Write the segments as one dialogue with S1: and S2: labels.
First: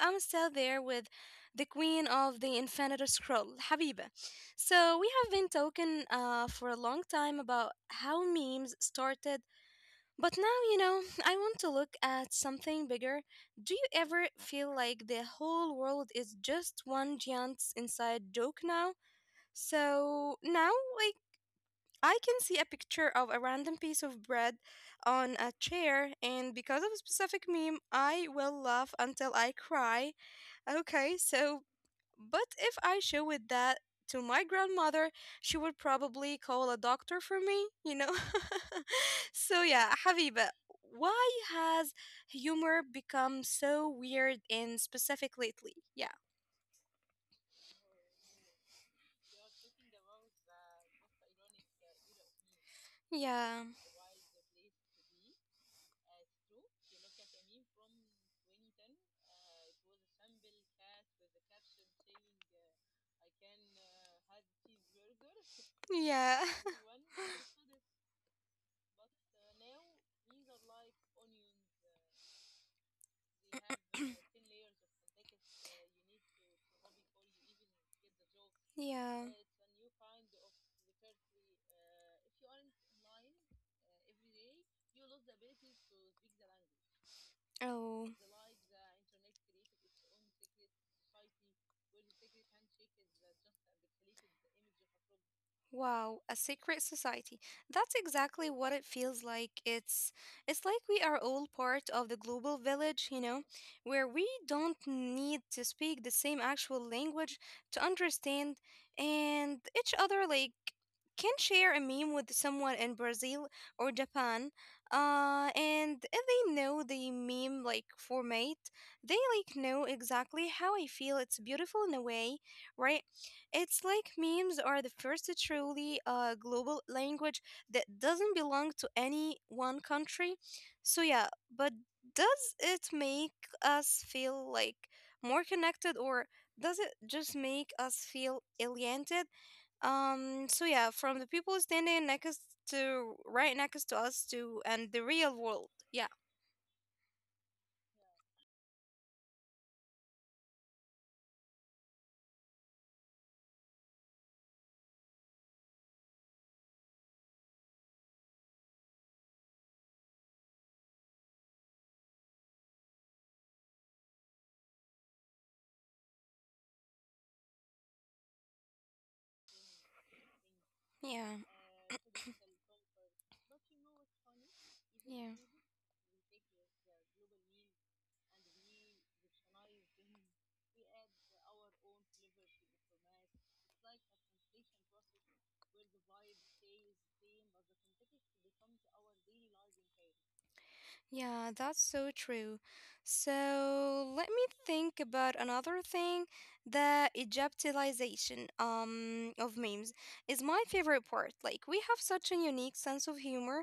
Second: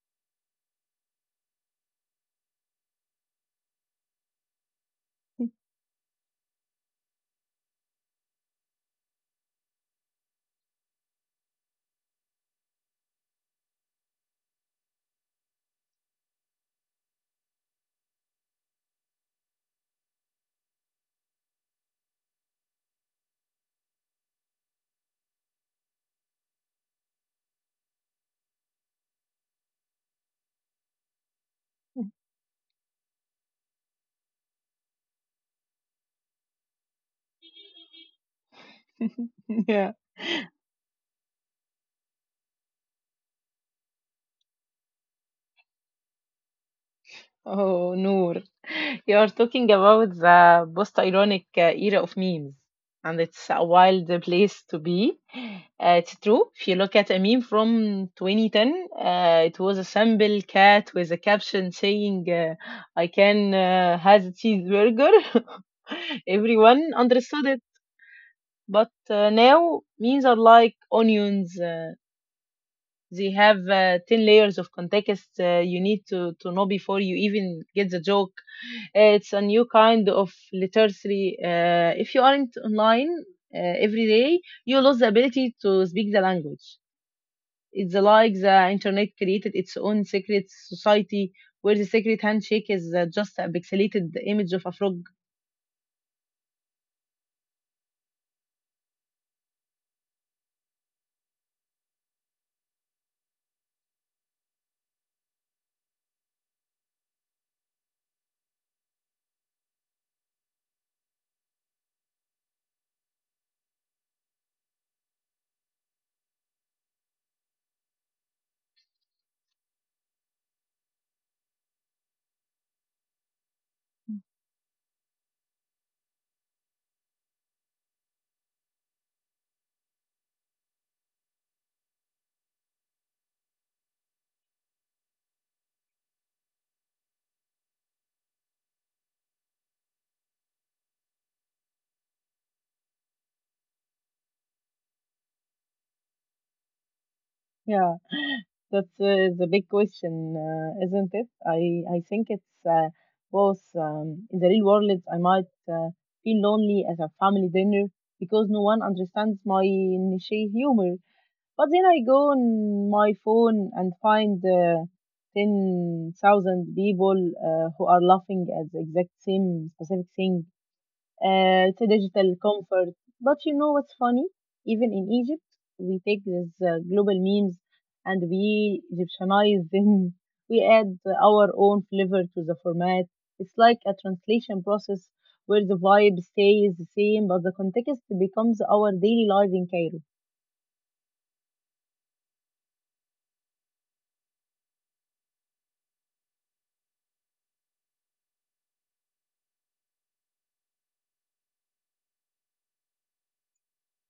S1: I'm still there with the queen of the infinite scroll, Habiba. So, we have been talking for a long time about how memes started, but now, I want to look at something bigger. Do you ever feel like the whole world is just one giant inside joke now? So, now, like, I can see a picture of a random piece of bread on a chair, and because of a specific meme, I will laugh until I cry. Okay, so, but if I show it that to my grandmother, she would probably call a doctor for me, you know?
S2: Yeah.
S1: So, yeah, Habiba, why has humor become so weird and specific lately? Yeah,
S2: Oh, Noor, you are talking about the post-ironic era of memes, and it's a wild
S1: yeah,
S2: place to be. It's true. If you look at a meme from 2010, it was a simple cat with a caption saying, "I can has a cheeseburger."
S1: yeah,
S2: Everyone understood it, but now memes are like onions. They have 10 layers of context you need to know before you even get the joke. It's a new
S1: yeah.
S2: kind of literacy. If you aren't online every day, you lose the ability to speak the language. It's like
S1: Oh,
S2: the internet created its own secret society where the secret handshake is just a pixelated image of a frog.
S1: wow, a secret society. That's exactly what it feels like. It's like we are all part of the global village, you know, where we don't need to speak the same actual language to understand and each other like can share a meme with someone in Brazil or Japan. And if they know the meme like format, they like know exactly how I feel. It's beautiful in a way, right? It's like memes are the first truly global language that doesn't belong to any one country. So, yeah, but does it make us feel like more connected or does it just make us feel alienated? So, yeah, from the people standing next to right next to us to and the real world. Yeah,
S2: Yeah, that's the big question, isn't it? I think it's both. In the real world, I might feel lonely at a family dinner because no one understands my niche humor. But then I go on my phone and find 10,000 people who are laughing at the exact same specific thing. It's
S1: yeah,
S2: a digital comfort. But you know what's funny? Even in Egypt,
S1: yeah.
S2: we take these global memes and we Egyptianize them. We add our own flavor to the format. It's like a translation process where the vibe stays the same, but the context becomes our daily life in Cairo.
S1: Yeah, that's so true. So let me think about another thing. The Egyptilization of memes is my favorite part. Like we have such a unique sense of humor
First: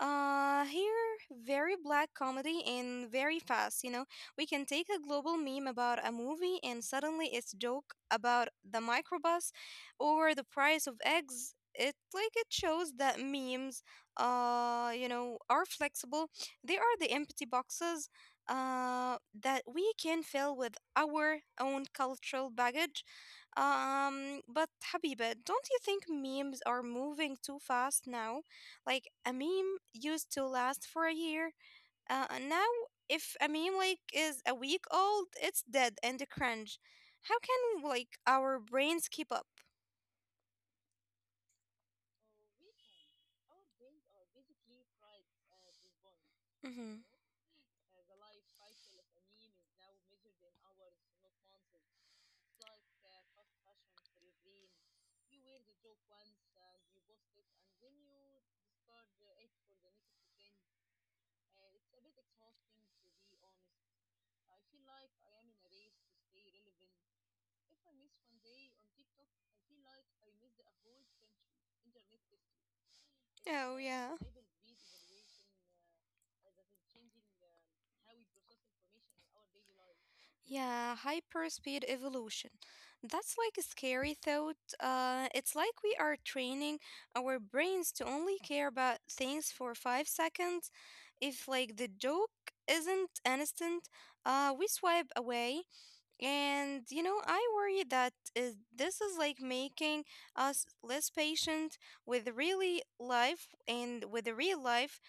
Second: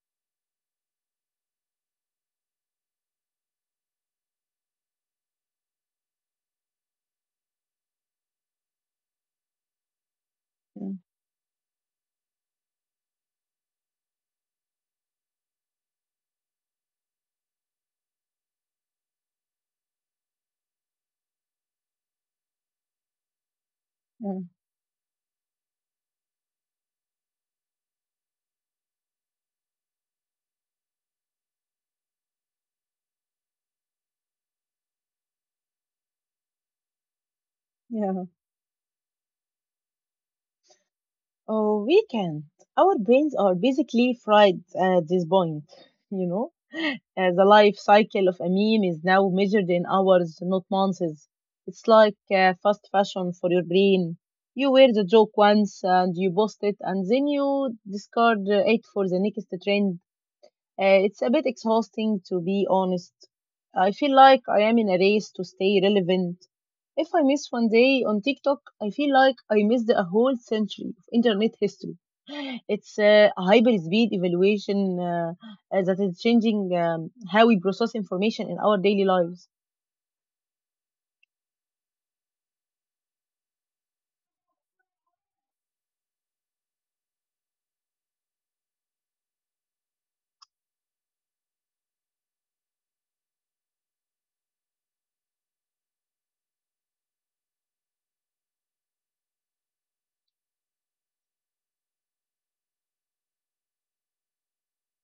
S1: here, very black comedy and very fast. You know, we can take a global meme about a movie and suddenly it's joke about the microbus or the price of eggs. It like it shows that memes, are flexible. They are the empty boxes, that we can fill with our own cultural baggage.
S2: Yeah, yeah,
S1: But Habiba, don't you think memes are moving too fast now? Like a meme used to last for a year. And now, if a meme like is a week old, it's dead and cringe. How can like
S2: yeah.
S1: our brains keep up?
S2: Oh, we can. Our brains are basically fried at this point, you know.
S1: Hmm.
S2: The life cycle of a meme is now measured in hours, not months. It's like fast fashion for your brain. You wear the joke once and you post it, and then you discard it for the next trend. It's a bit exhausting to be honest. I feel like I am in a race to stay relevant. If I miss one day on TikTok, I feel like I missed a whole century of internet history. It's a hyper
S1: Oh yeah.
S2: speed evaluation that is changing how we process information in our daily lives.
S1: Yeah, hyperspeed evolution. That's like a scary thought. It's like we are training our brains to only care about things for 5 seconds. If like the joke isn't instant, we swipe away. And you know, I worry that is, this is like making us less patient with really life and with the real life.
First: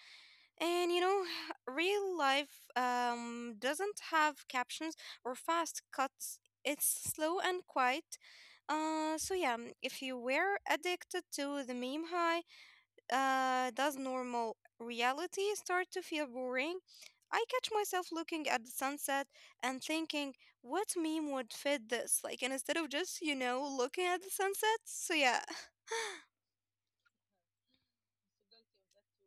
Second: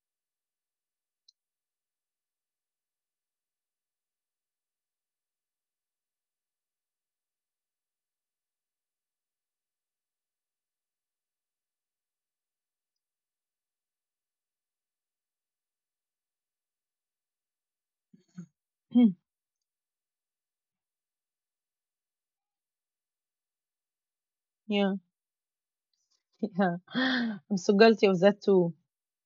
S1: And you know, real life doesn't have captions or fast cuts. It's slow and quiet. So yeah, if you were addicted to the meme high, does normal reality start to feel boring? I catch myself looking at the sunset and thinking, what meme would fit this? Like, and instead of just, you know, looking at the sunset?
S2: Yeah,
S1: So, yeah.
S2: yeah. I'm so guilty of that too.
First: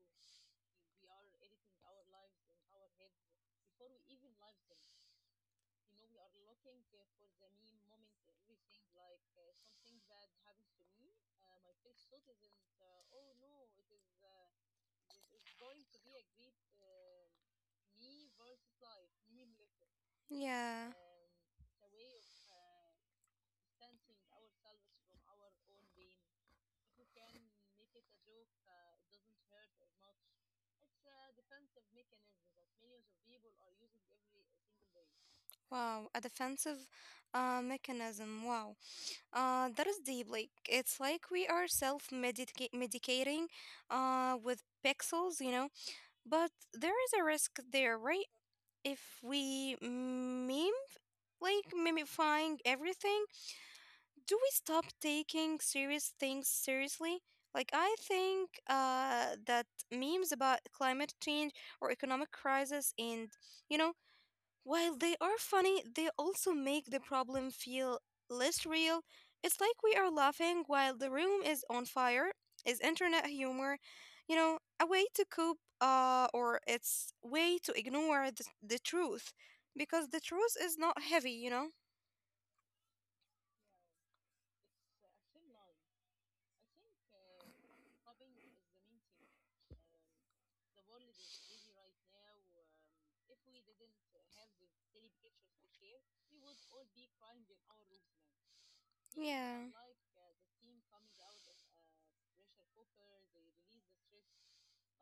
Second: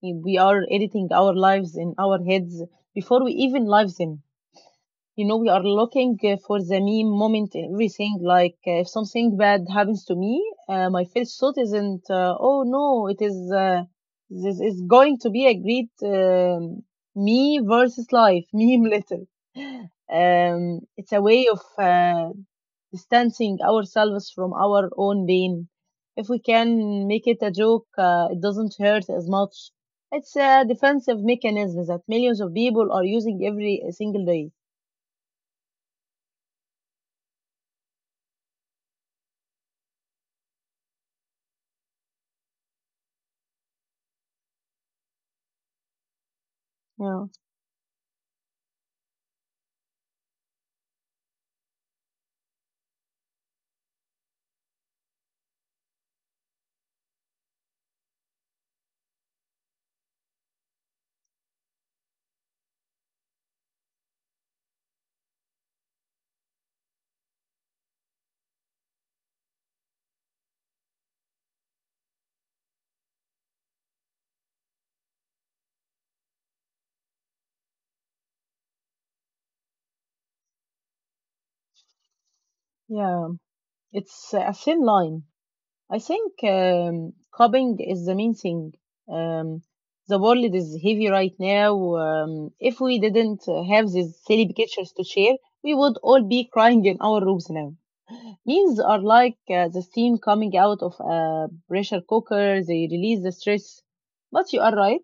S2: We are editing our lives in our heads before we even live them. You know, we are looking for the meme moment in everything, like if something bad happens to me, my first thought isn't oh no, it is this is going to be a great me versus life meme Little.
S1: Yeah.
S2: It's a way of distancing ourselves from our own pain. If we can make it a joke, it doesn't hurt as much. It's a defensive mechanism that millions of people are using every single day.
S1: Wow, a defensive mechanism. Wow, that is deep. Like it's like we are self-medicating with pixels, you know. But there is a
S2: Yeah.
S1: risk there, right? If we meme like mimifying everything, do we stop taking serious things seriously? Like I think that memes about climate change or economic crisis, and you know, while they are funny, they also make the problem feel less real. It's like we are laughing while the room is on fire. Is internet humor, you know, a way to cope or it's way to ignore the truth, because the truth is not heavy, you know?
S2: Yeah, it's a thin line. I think coping is the main thing. Um, the world is heavy right now. If we didn't have these silly pictures to share, we would all be crying in our rooms now. Memes are like
S1: Yeah.
S2: the steam coming out of a pressure cooker. They release the stress. But you are right.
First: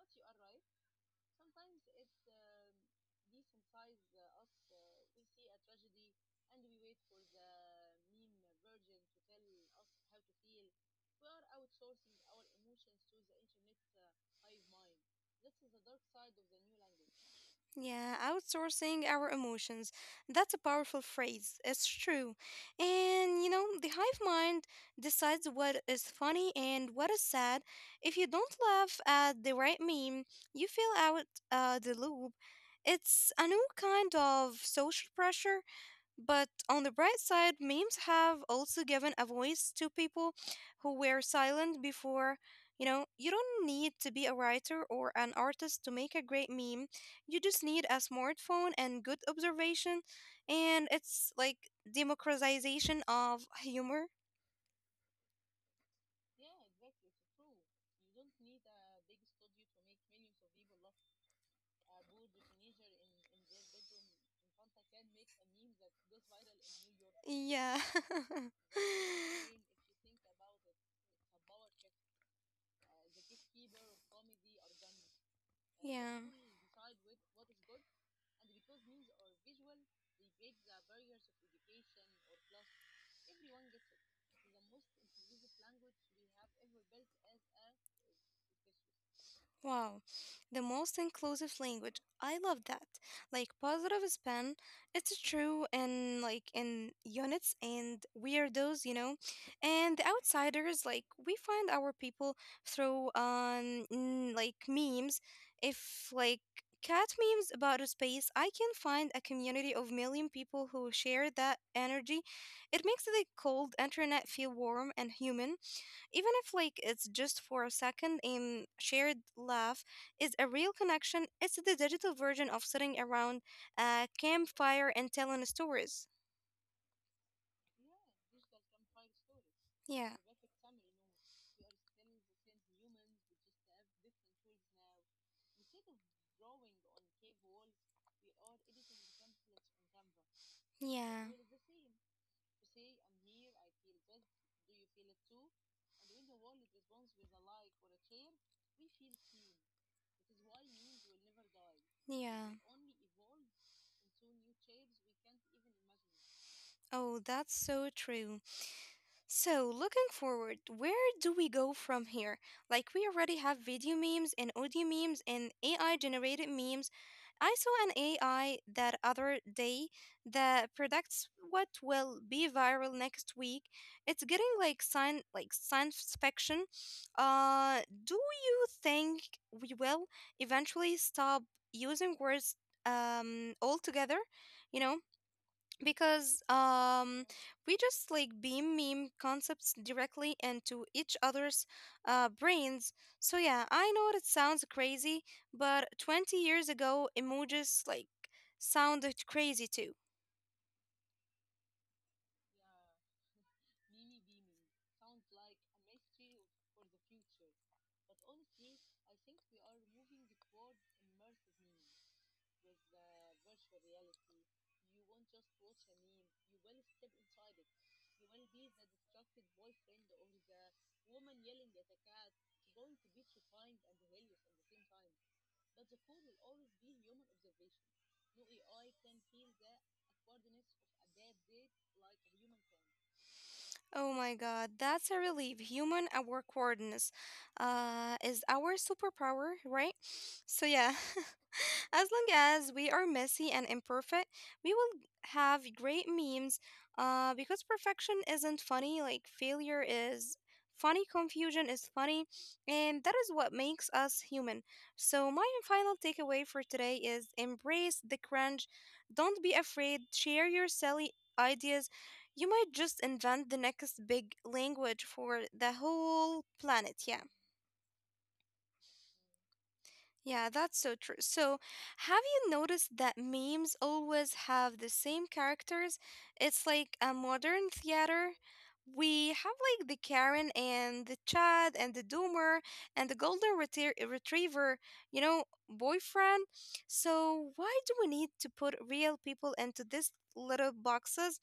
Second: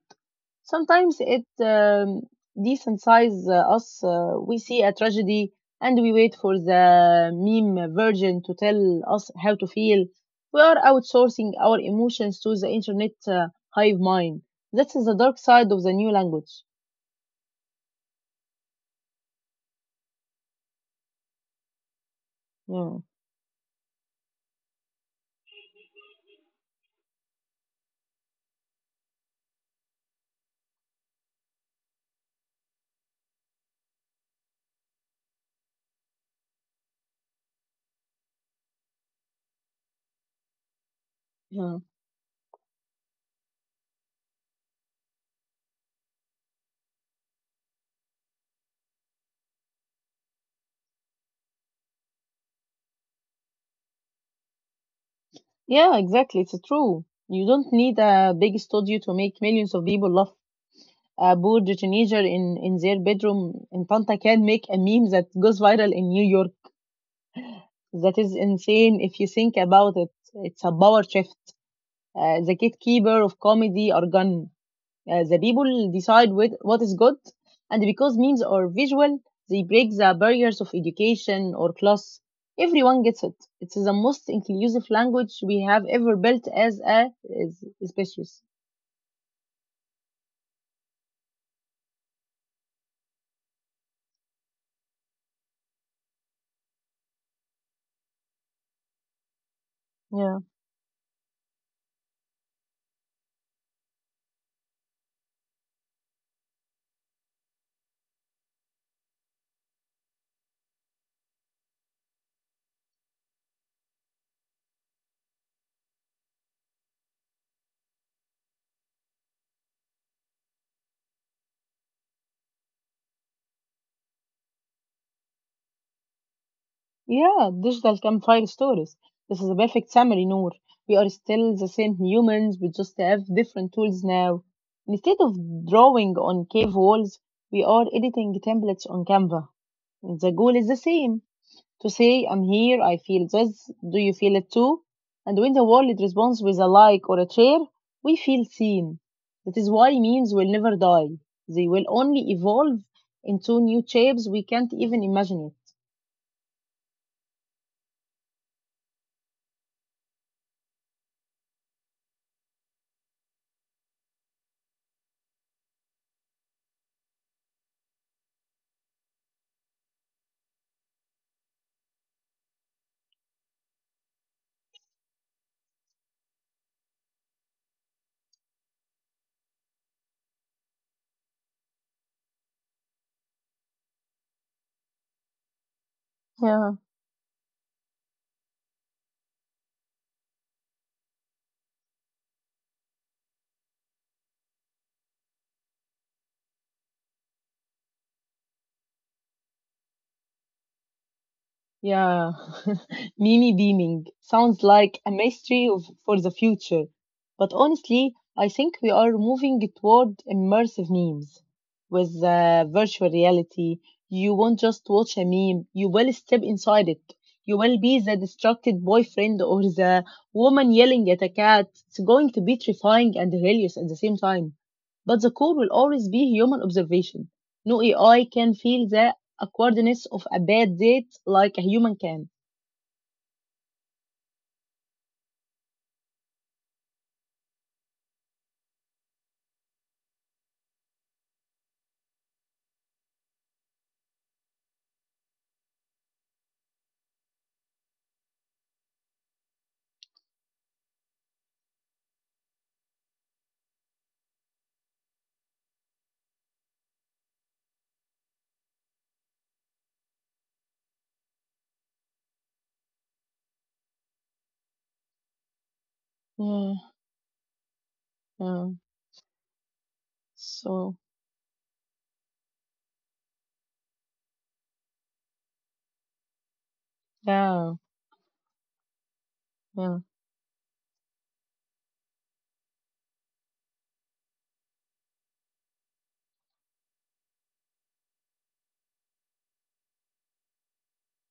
S2: Sometimes it desensitizes us. We see a tragedy and we wait for the meme version to tell us how to feel. We are outsourcing our emotions to the internet hive mind. That's the dark side of the new language.
S1: Yeah, outsourcing our emotions. That's a powerful phrase. It's true.
S2: Yeah,
S1: And you know, the hive mind decides what is funny and what is sad. If you don't laugh at the right meme, you feel out the loop. It's a new kind of social pressure, but on the bright side, memes have also given a voice to people who were
S2: yeah,
S1: silent before. You know, you don't need to be a writer or an artist to make a great meme. You just need a smartphone and good observation. And it's like democratization of humor.
S2: yeah, exactly. It's true. You don't need a big studio to make millions of people laugh. A poor teenager in their bedroom in Panta can make a meme that goes viral in New York.
S1: Yeah.
S2: That is insane if you think about it. It's a power shift. The gatekeeper of comedy are gone. The people
S1: Yeah.
S2: decide with what is good, and because memes are visual, they break the barriers of education or class. Everyone gets it. It's the most inclusive language we have ever built as a species.
S1: Wow, the most inclusive language. I love that. Like positive spin, it's true in like in units and weirdos, you know, and the
S2: Yeah.
S1: outsiders. Like we find our people through like memes. If like cat memes about a space, I can find a community of million people who share that energy. It makes the cold internet feel warm and human, even if like it's just for a second. Shared laugh is a real connection. It's the digital version of sitting around a campfire and telling stories.
S2: Yeah, digital campfire stories. This is a perfect
S1: Yeah,
S2: summary, Noor. We are still the same humans, we just have different tools now. Instead of drawing on cave walls, we are editing templates on Canva. The goal is the
S1: yeah,
S2: same, to say, I'm here, I feel this, do you feel it too? And when the world responds with a like or a share, we feel seen. That is why memes will never die. They will only
S1: yeah.
S2: evolve into new shapes we can't even imagine
S1: Oh, that's so true. So, looking forward, where do we go from here? Like, we already have video memes and audio memes and AI generated memes. I saw an AI that other day that predicts what will be viral next week. It's getting like sign like science fiction. Do you think we will eventually stop using words altogether? You know, because
S2: yet.
S1: we just like beam meme concepts directly into each other's brains. So yeah, I know it sounds crazy, but 20 years ago, emojis like sounded crazy too.
S2: Yeah, Mimi beaming sounds like a mystery of, for the future. But honestly, I think we are moving toward immersive memes. With virtual reality, you won't just watch a meme, you will step inside it. You will be the distracted boyfriend or the woman yelling at a cat. It's going to be terrifying and hilarious at the same time. But the core will always be human observation. No AI can feel the awkwardness of a bad date like a human can.
S1: Oh my God, that's a relief. Human awkwardness is our superpower, right? So, yeah, as long as we are messy and imperfect, we will have great memes, because perfection isn't funny, like failure is funny, confusion is funny, and that is what makes us human. So, my final takeaway for today is embrace the cringe, don't be afraid, share your silly ideas, you might just invent the next big language for the whole
S2: Yeah,
S1: planet. Yeah.
S2: yeah.
S1: Yeah, that's so
S2: So,
S1: true. So, have you noticed that memes always have the same characters? It's like a modern
S2: yeah,
S1: theater. We have like the
S2: yeah.
S1: Karen and the Chad and the Doomer and the Retriever, you know, boyfriend. So, why do we need to put real people into these little boxes?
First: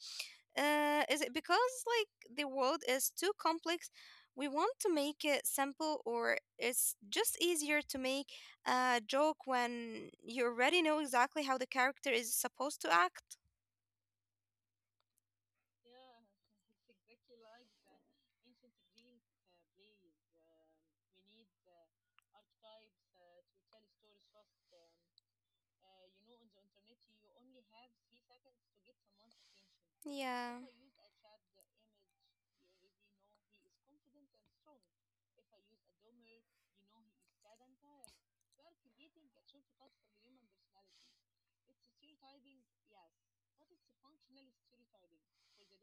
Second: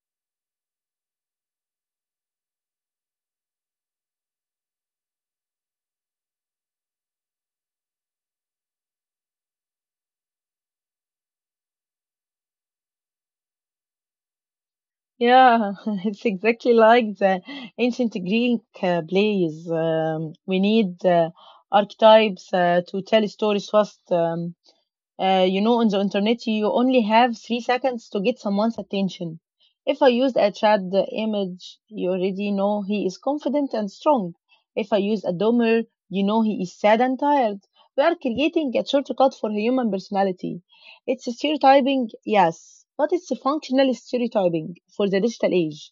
S1: Is it because like the world is too complex? We want to make it simple, or it's just easier to make a joke when you already know exactly how the character is supposed to act.
S2: Yeah, it's exactly like the ancient Greek plays. We need archetypes to tell stories fast. You know, on the internet, you only have three seconds to get someone's attention. If I use a
S1: Yeah.
S2: trad image, you already know he is confident and strong. If I use a dumber, you know he is sad and tired. We are creating a shortcut for human personality. It's stereotyping, yes, but it's functional stereotyping for the digital age.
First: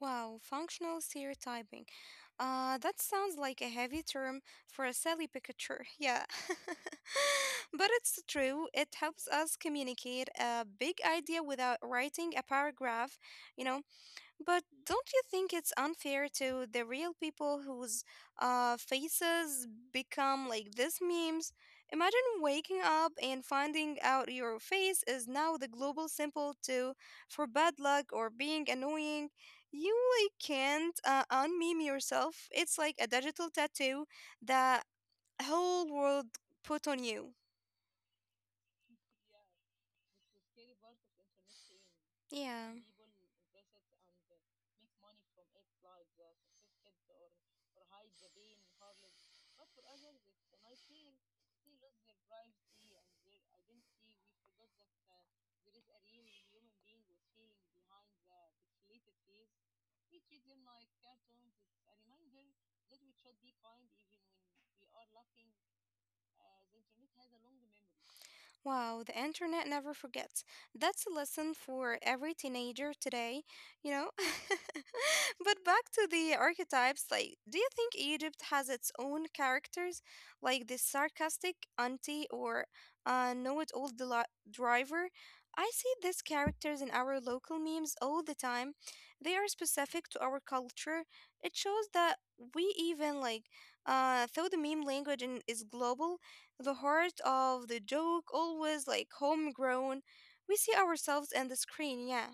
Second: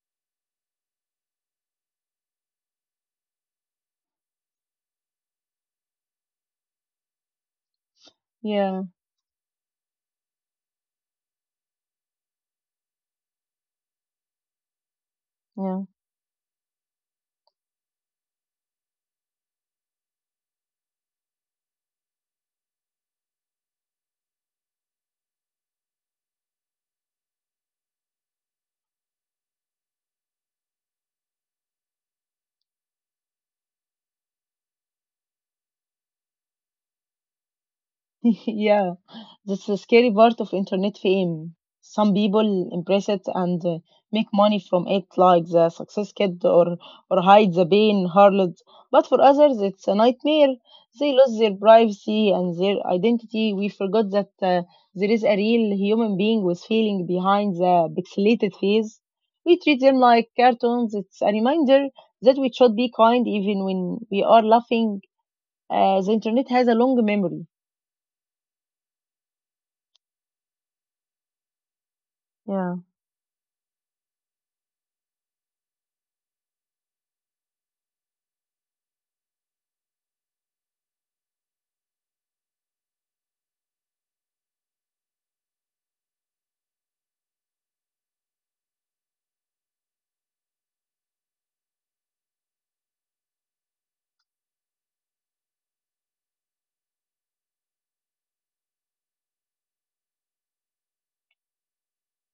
S1: Wow, functional stereotyping. That sounds like a heavy term for a silly picture. Yeah. But it's true.
S2: Yeah,
S1: It helps us communicate a big idea without writing a paragraph, you know. But don't you think it's
S2: yeah.
S1: unfair to the real people whose faces become like these memes? Imagine waking up and finding out your face is now the global symbol to for bad luck or being annoying. You like can't unmeme yourself. It's like a digital tattoo that whole world put on you.
S2: Yeah, that's the scary part of internet fame. Some people
S1: Yeah.
S2: embrace it and make money from it, like the success kid or hide the pain, harlot. But for others, it's a nightmare. They lose their privacy and their identity. We forgot that there is a real human being with feeling behind the pixelated face. We treat them like cartoons. It's a reminder that we should be kind even when we are laughing. The internet has a long memory.
S1: Wow, the internet never forgets. That's a lesson for every
S2: Yeah.
S1: teenager today, you know? But back to the archetypes, like, do you think Egypt has its own characters, like the sarcastic auntie or know it all driver? I see these characters in our local memes all the time. They are specific to our culture. It shows that we even like though the meme language is global, the heart of the joke, always like homegrown. We see ourselves in the screen, yeah.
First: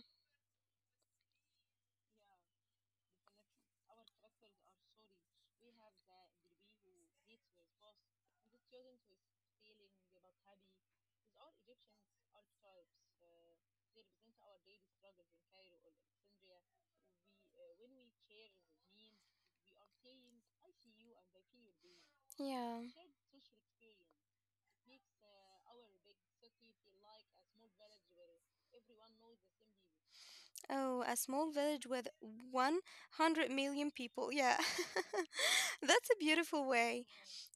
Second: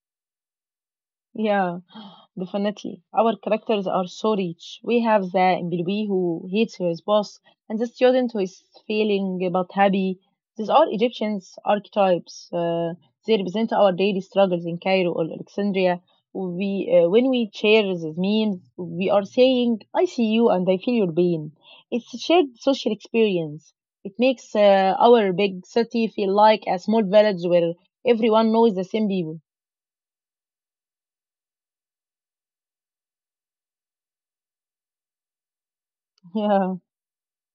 S2: Yeah, definitely. Our characters are so rich. We have the employee who hates his boss and the student who is failing but happy. These are Egyptians archetypes. They represent our daily struggles in Cairo or Alexandria. When we share these memes, we are saying, I see you and I feel your pain. It's a shared
S1: Yeah.
S2: social experience. It makes our big city feel like a small village where everyone knows the same people.
S1: Oh, a small village with 100 million people. Yeah. That's a beautiful way.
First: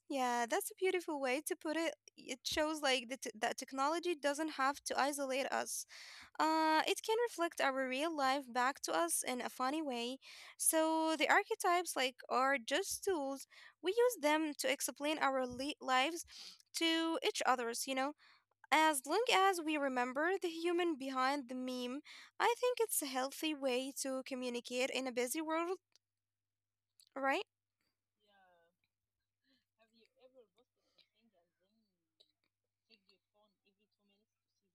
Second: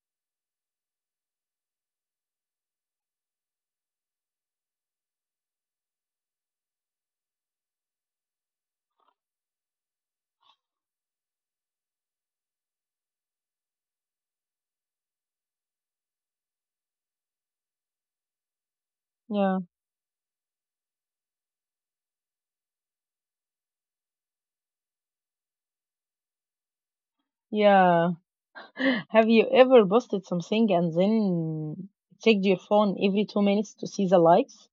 S1: Yeah, that's a beautiful way to put it. It shows like that technology doesn't have to isolate us. It can reflect our real life back to us in a funny way. So the archetypes like are just tools. We use them to explain our lives to each others, you know. As long
S2: Yeah,
S1: as
S2: yeah.
S1: we remember the human behind the meme, I think it's a healthy way to communicate in a busy world, right?
S2: Yeah. Have you ever posted something and then checked your phone every 2 minutes to see the likes?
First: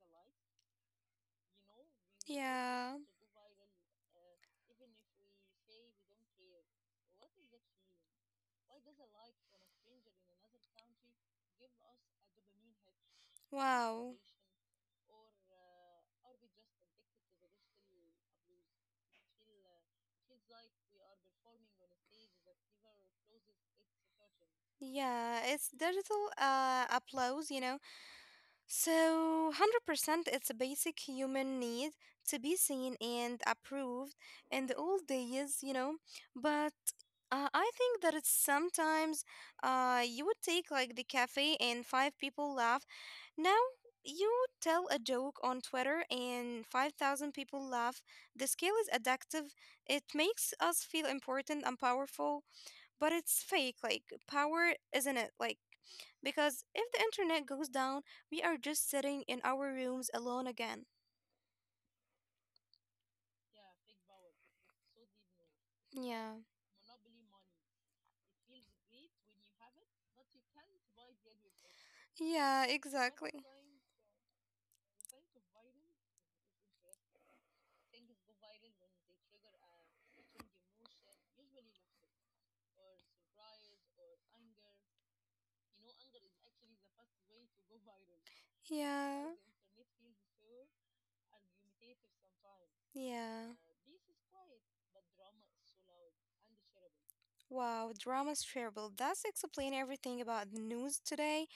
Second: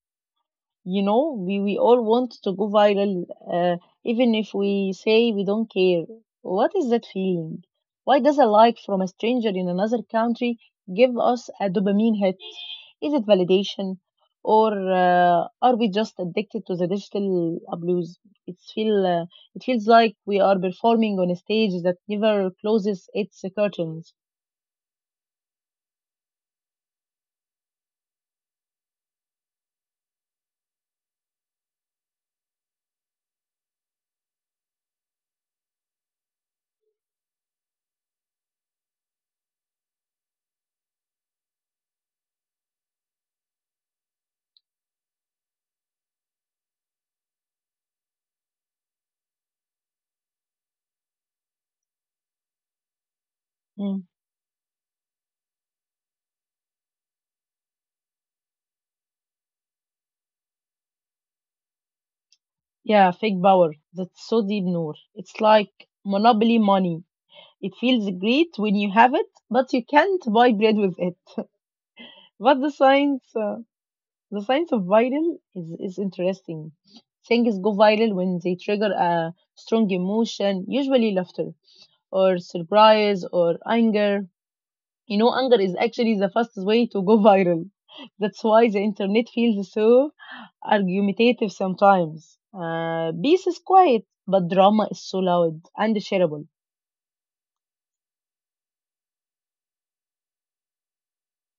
S2: You know, we all want to go
S1: Yeah.
S2: viral, uh, even if we say we don't care. What is that feeling? Why does a like from a stranger in another country give us a dopamine hit? Is it validation
S1: Wow.
S2: or are we just addicted to the digital blues? It's feel uh, it feels like we are performing on a stage that never closes its curtains.
S1: Yeah, it's digital applause, you know. So, 100% it's a basic human need to be seen and approved in the old days, you know. But I think that it's sometimes, you would take like the cafe and five people laugh. Now, you tell a joke on Twitter and 5,000 people laugh. The scale is addictive. It makes us feel important and powerful, but it's fake like
S2: Mm.
S1: power, isn't it? Like, because if the internet goes down, we are just sitting in our rooms alone again.
S2: Yeah, fake power, that's so deep, Noor. It's like
S1: Yeah,
S2: monopoly money. It feels great when you have it, but you can't buy bread with it. But
S1: yeah,
S2: the science,
S1: exactly.
S2: the science of viral is interesting. Things go viral when they trigger a strong emotion, usually laughter or surprise or anger. You know, anger is actually the fastest way to go viral. That's why the
S1: Yeah,
S2: internet feels so argumentative sometimes. Peace
S1: yeah.
S2: is quiet, but drama is so loud and shareable.
S1: Wow, drama's terrible. That's explain everything about the news today.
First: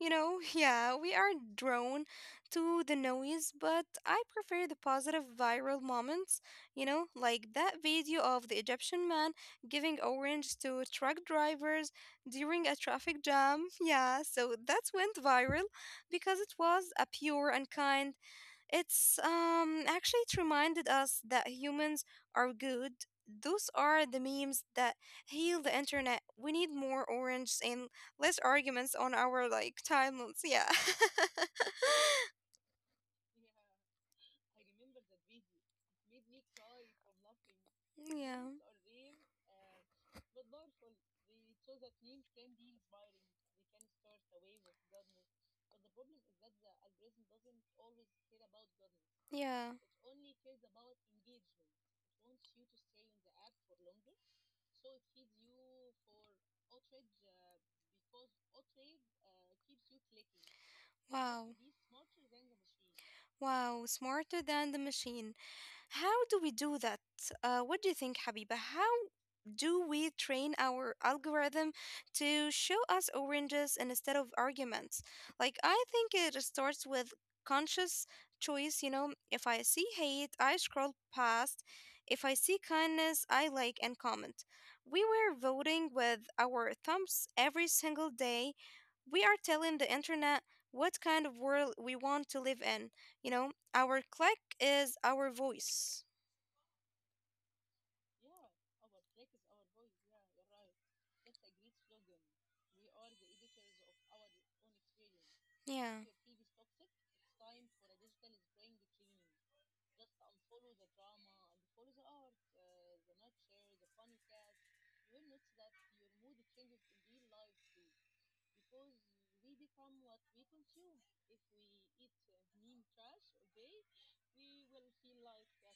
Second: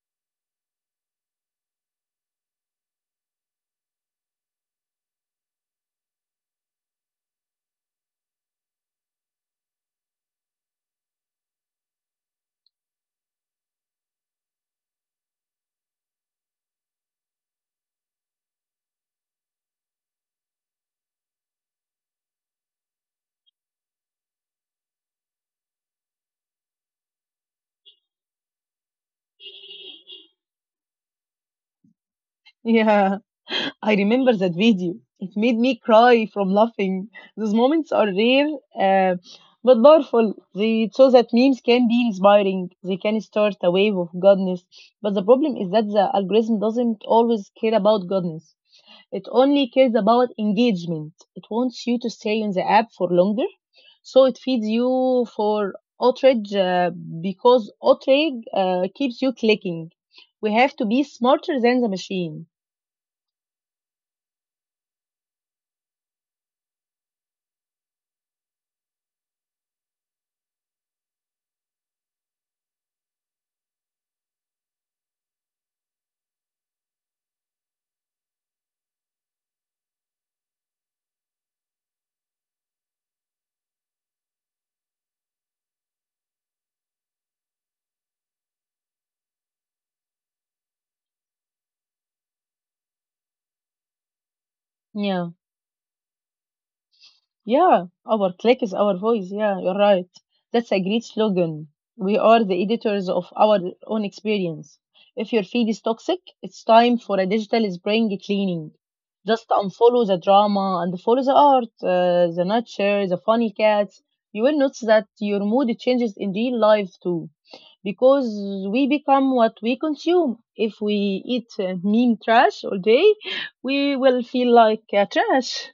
S1: You know, yeah, we are drawn to the noise, but I prefer the positive viral moments, you know, like that video of the Egyptian man giving orange to truck drivers during a traffic jam. Yeah, so that went viral because it was a pure and kind. It's actually it reminded us that humans are good. Those are the memes that heal the internet. We need more orange and less arguments on our timelines. Yeah.
S2: Yeah, I remember that video. It made me cry from laughing. Those moments are
S1: yeah.
S2: rare, uh, but powerful. They show that memes can be inspiring. They can start a wave of goodness. But the problem is that the algorithm doesn't always care about goodness. It
S1: Yeah.
S2: only cares about engagement. It wants you to stay on the app for longer, so it feeds you for outrage, because outrage keeps you clicking. We have to be
S1: Wow.
S2: smarter than the machine.
S1: Wow, smarter than the machine. How do we do that? What do you think, Habiba? How do we train our algorithm to show us oranges instead of arguments? I think it starts with conscious choice. You know, if I see hate, I scroll past. If I see kindness, I like and comment. We were voting with our thumbs every single day. We are telling the internet what kind of world we want to live in. You know, our click is
S2: Yeah.
S1: our voice.
S2: Yeah, our click is our voice. Yeah, you're right. That's a great slogan. We are the editors of our own experience. If your feed is
S1: Yeah.
S2: toxic, it's time for a digital spring cleaning. Just unfollow the drama and follow the art, the nature, the funny cats. You will notice that your mood changes in real life too, because we become what we consume. If we eat meme trash all day, we will feel like trash.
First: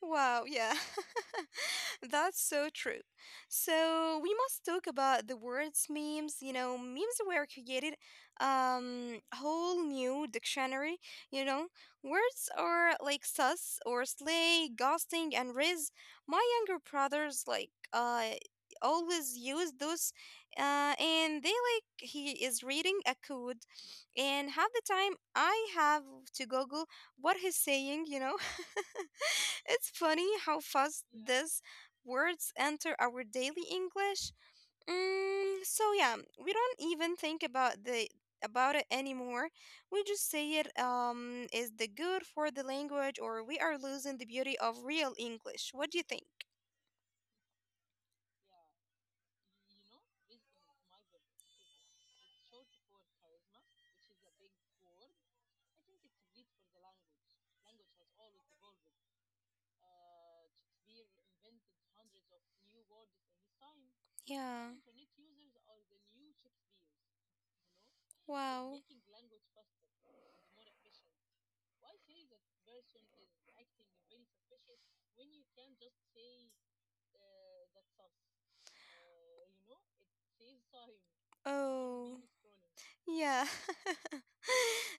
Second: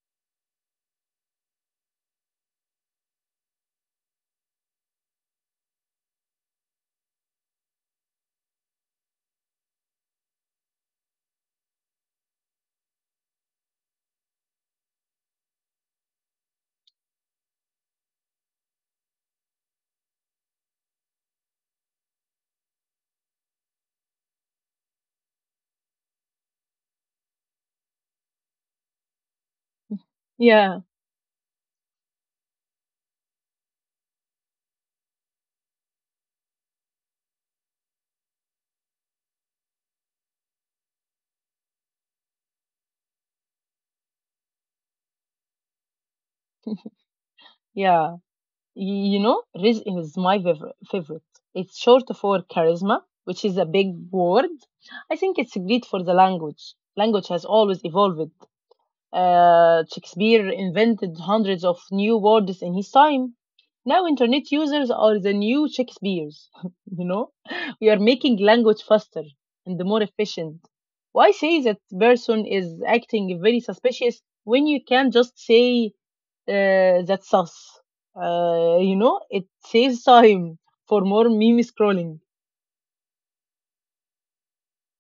S1: Wow, yeah. That's so true. So we must talk about the words memes. You know, memes were created whole new dictionary, you know. Words are like sus or slay, ghosting and riz. My younger brothers always use those and they he is reading a code and half the time I have to Google what he's saying, you know? it's funny how
S2: Yeah,
S1: fast these words enter our daily English. So yeah, we don't even think about the about it anymore. We just say it is the good for the language or we are losing the beauty of real English. What do you think?
S2: yeah. You know, rizq is my favorite. It's short for charisma, which is a big word. I think it's great for the language. Language has always evolved. Shakespeare invented hundreds of new words in his time. Now, internet
S1: Yeah.
S2: users are the new Shakespeare's. You know, we are making
S1: Wow.
S2: language faster and more efficient. Why say that person is acting very suspicious when you can just say that's us? You know, it saves time for more meme scrolling.
S1: Oh, yeah.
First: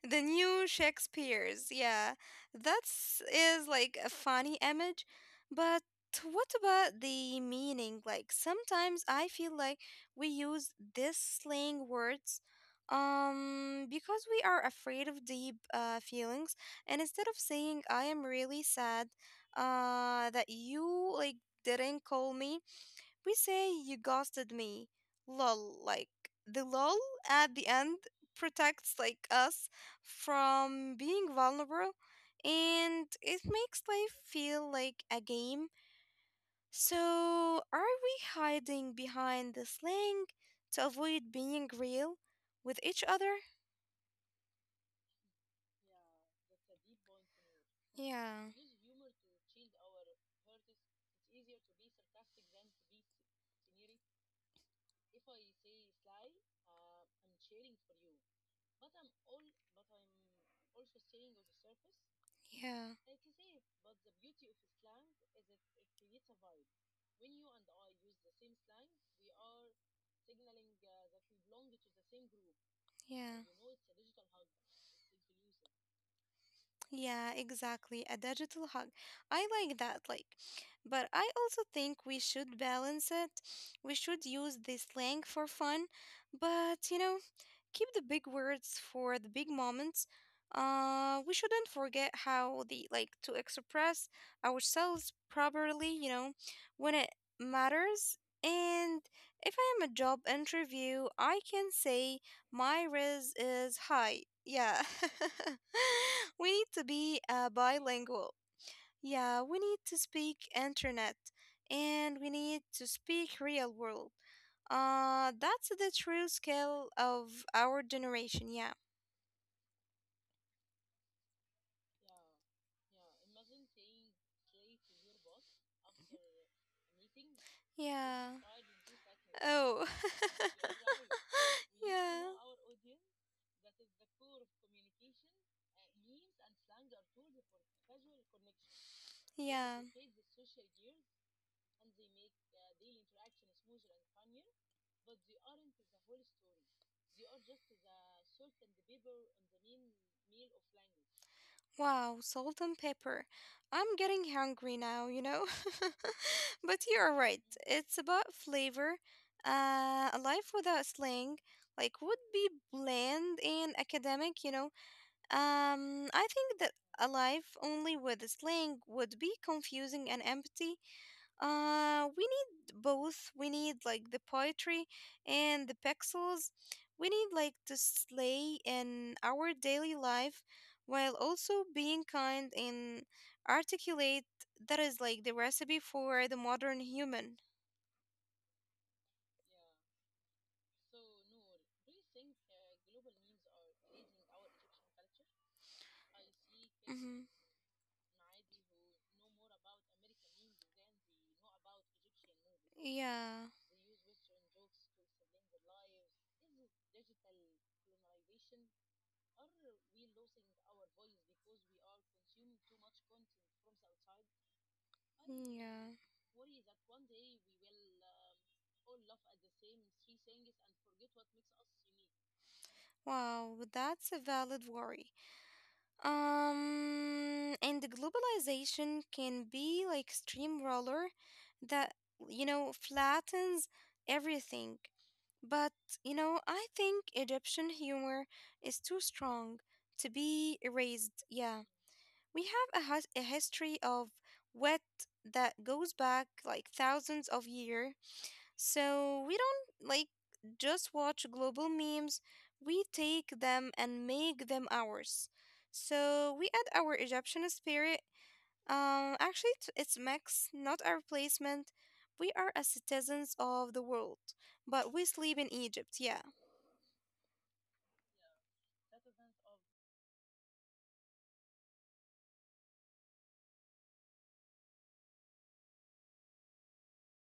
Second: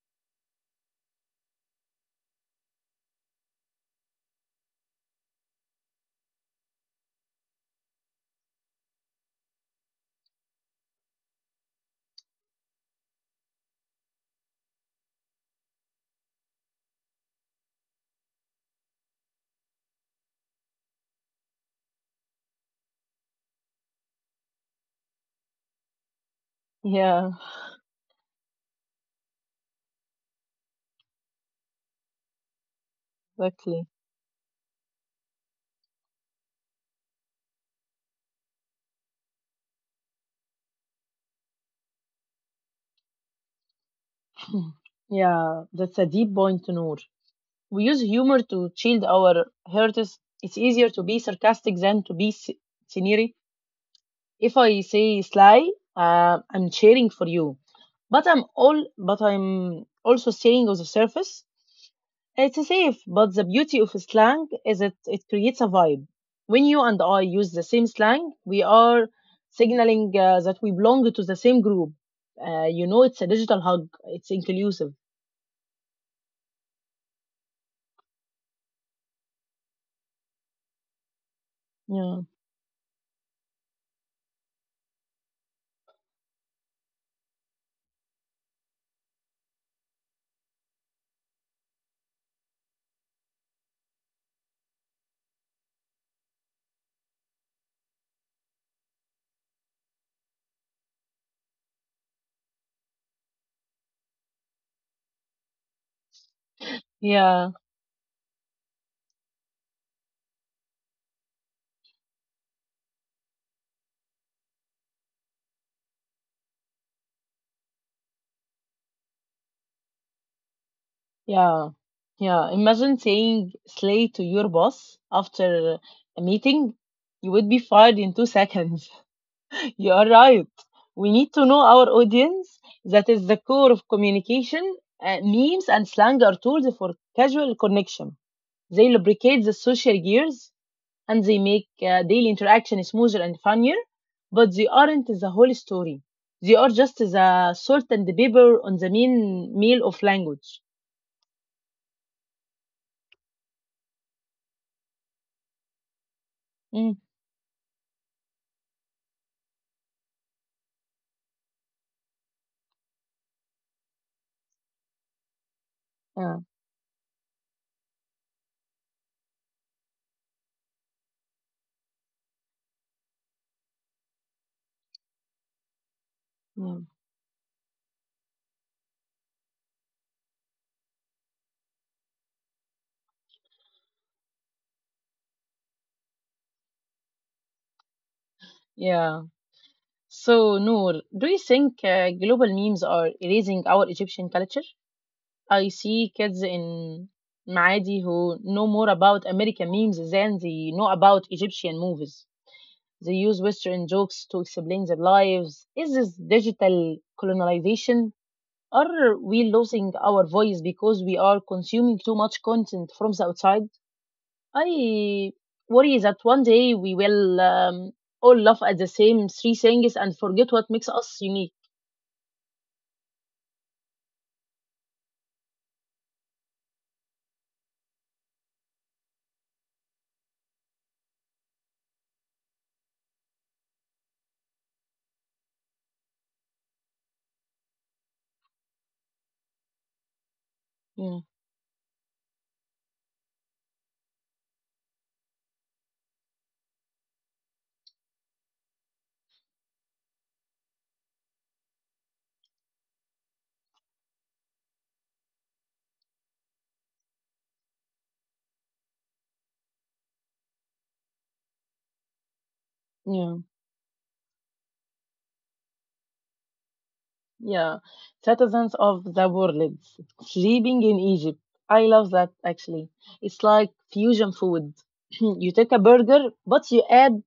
S1: The new Shakespeare's, yeah. That's is like a funny image, but what about the meaning? Like sometimes I feel like we use this slang words because we are afraid of deep feelings and instead of saying I am really sad that you didn't call me we say you ghosted me. Lol. Like the lol
S2: Yeah,
S1: at the end protects us from being vulnerable and it makes
S2: exactly.
S1: life feel like a game. So are we hiding behind the slang to avoid being real with each other?
S2: Yeah, that's a deep point, Noor. We use humor
S1: Yeah.
S2: to shield our hurts. It's easier to be sarcastic than to be sneery. If I say sly, I'm cheering for you, but I'm also saying on the surface it's
S1: Yeah.
S2: safe. But the beauty of slang is that it creates a vibe. When you and I use the same slang, we are signaling that we belong to the same group. It's a
S1: Yeah.
S2: digital hug. It's inclusive.
S1: Yeah, exactly. A digital hug. I like that. But I also think we
S2: Yeah.
S1: should balance it. We should use this slang for fun, but you know keep the big words for the big moments. We shouldn't forget how the like to express ourselves properly, you know, when it matters. And if I am a job interview, I can say my res is high. Yeah. we need to be
S2: Yeah,
S1: bilingual. Yeah, we need to speak internet and we need to speak real world. That's the true scale of our generation. Yeah.
S2: Yeah, yeah. Imagine saying slay to your boss after a meeting. You would be fired in
S1: Yeah.
S2: 2 seconds.
S1: Oh.
S2: You are right. We need to know our
S1: yeah.
S2: audience. That is the core of communication. Memes and slang are tools for casual connection. They lubricate the
S1: Yeah.
S2: social gears and they make daily interaction smoother and funnier, but they aren't the whole story. They are just the salt and the pepper on the main meal of language.
S1: Wow, salt and pepper. I'm getting hungry now, you know? But
S2: Mm,
S1: you're right. It's about flavor. A life without slang, would be bland and academic, you know? I
S2: yeah.
S1: think that a life only with slang would be confusing and empty. We need both. We need the poetry and the pixels.
S2: yeah.
S1: We need to slay in our daily life while also being kind and articulate. That is the recipe for the modern human.
S2: Yeah. So, Noor, do you think global memes are erasing our Egyptian culture? I see kids in
S1: Mm-hmm.
S2: Maadi who know more about American memes than they know about Egyptian movies. They use
S1: Yeah.
S2: Western jokes to explain their lives. Is this digital colonization? Are we losing our voice because we are consuming too much content from the outside? I
S1: Yeah.
S2: worry that one day we will all laugh at the same 3 things and forget what makes us unique.
S1: Wow, that's a valid worry. And the globalization can be like streamroller that, you know, flattens everything. But, you know, I think Egyptian humor is too strong to be
S2: Yeah,
S1: erased. Yeah. We have a, a history of wit that goes back like thousands of years. So we don't just watch global memes, we take them and make them ours. So we add our Egyptian spirit. It's Max, not a replacement. We are as
S2: yeah,
S1: citizens of the world, but we sleep in Egypt. Yeah,
S2: yeah. Citizens of the world, sleeping in Egypt. I love that actually. It's like fusion food. You take a burger, but you add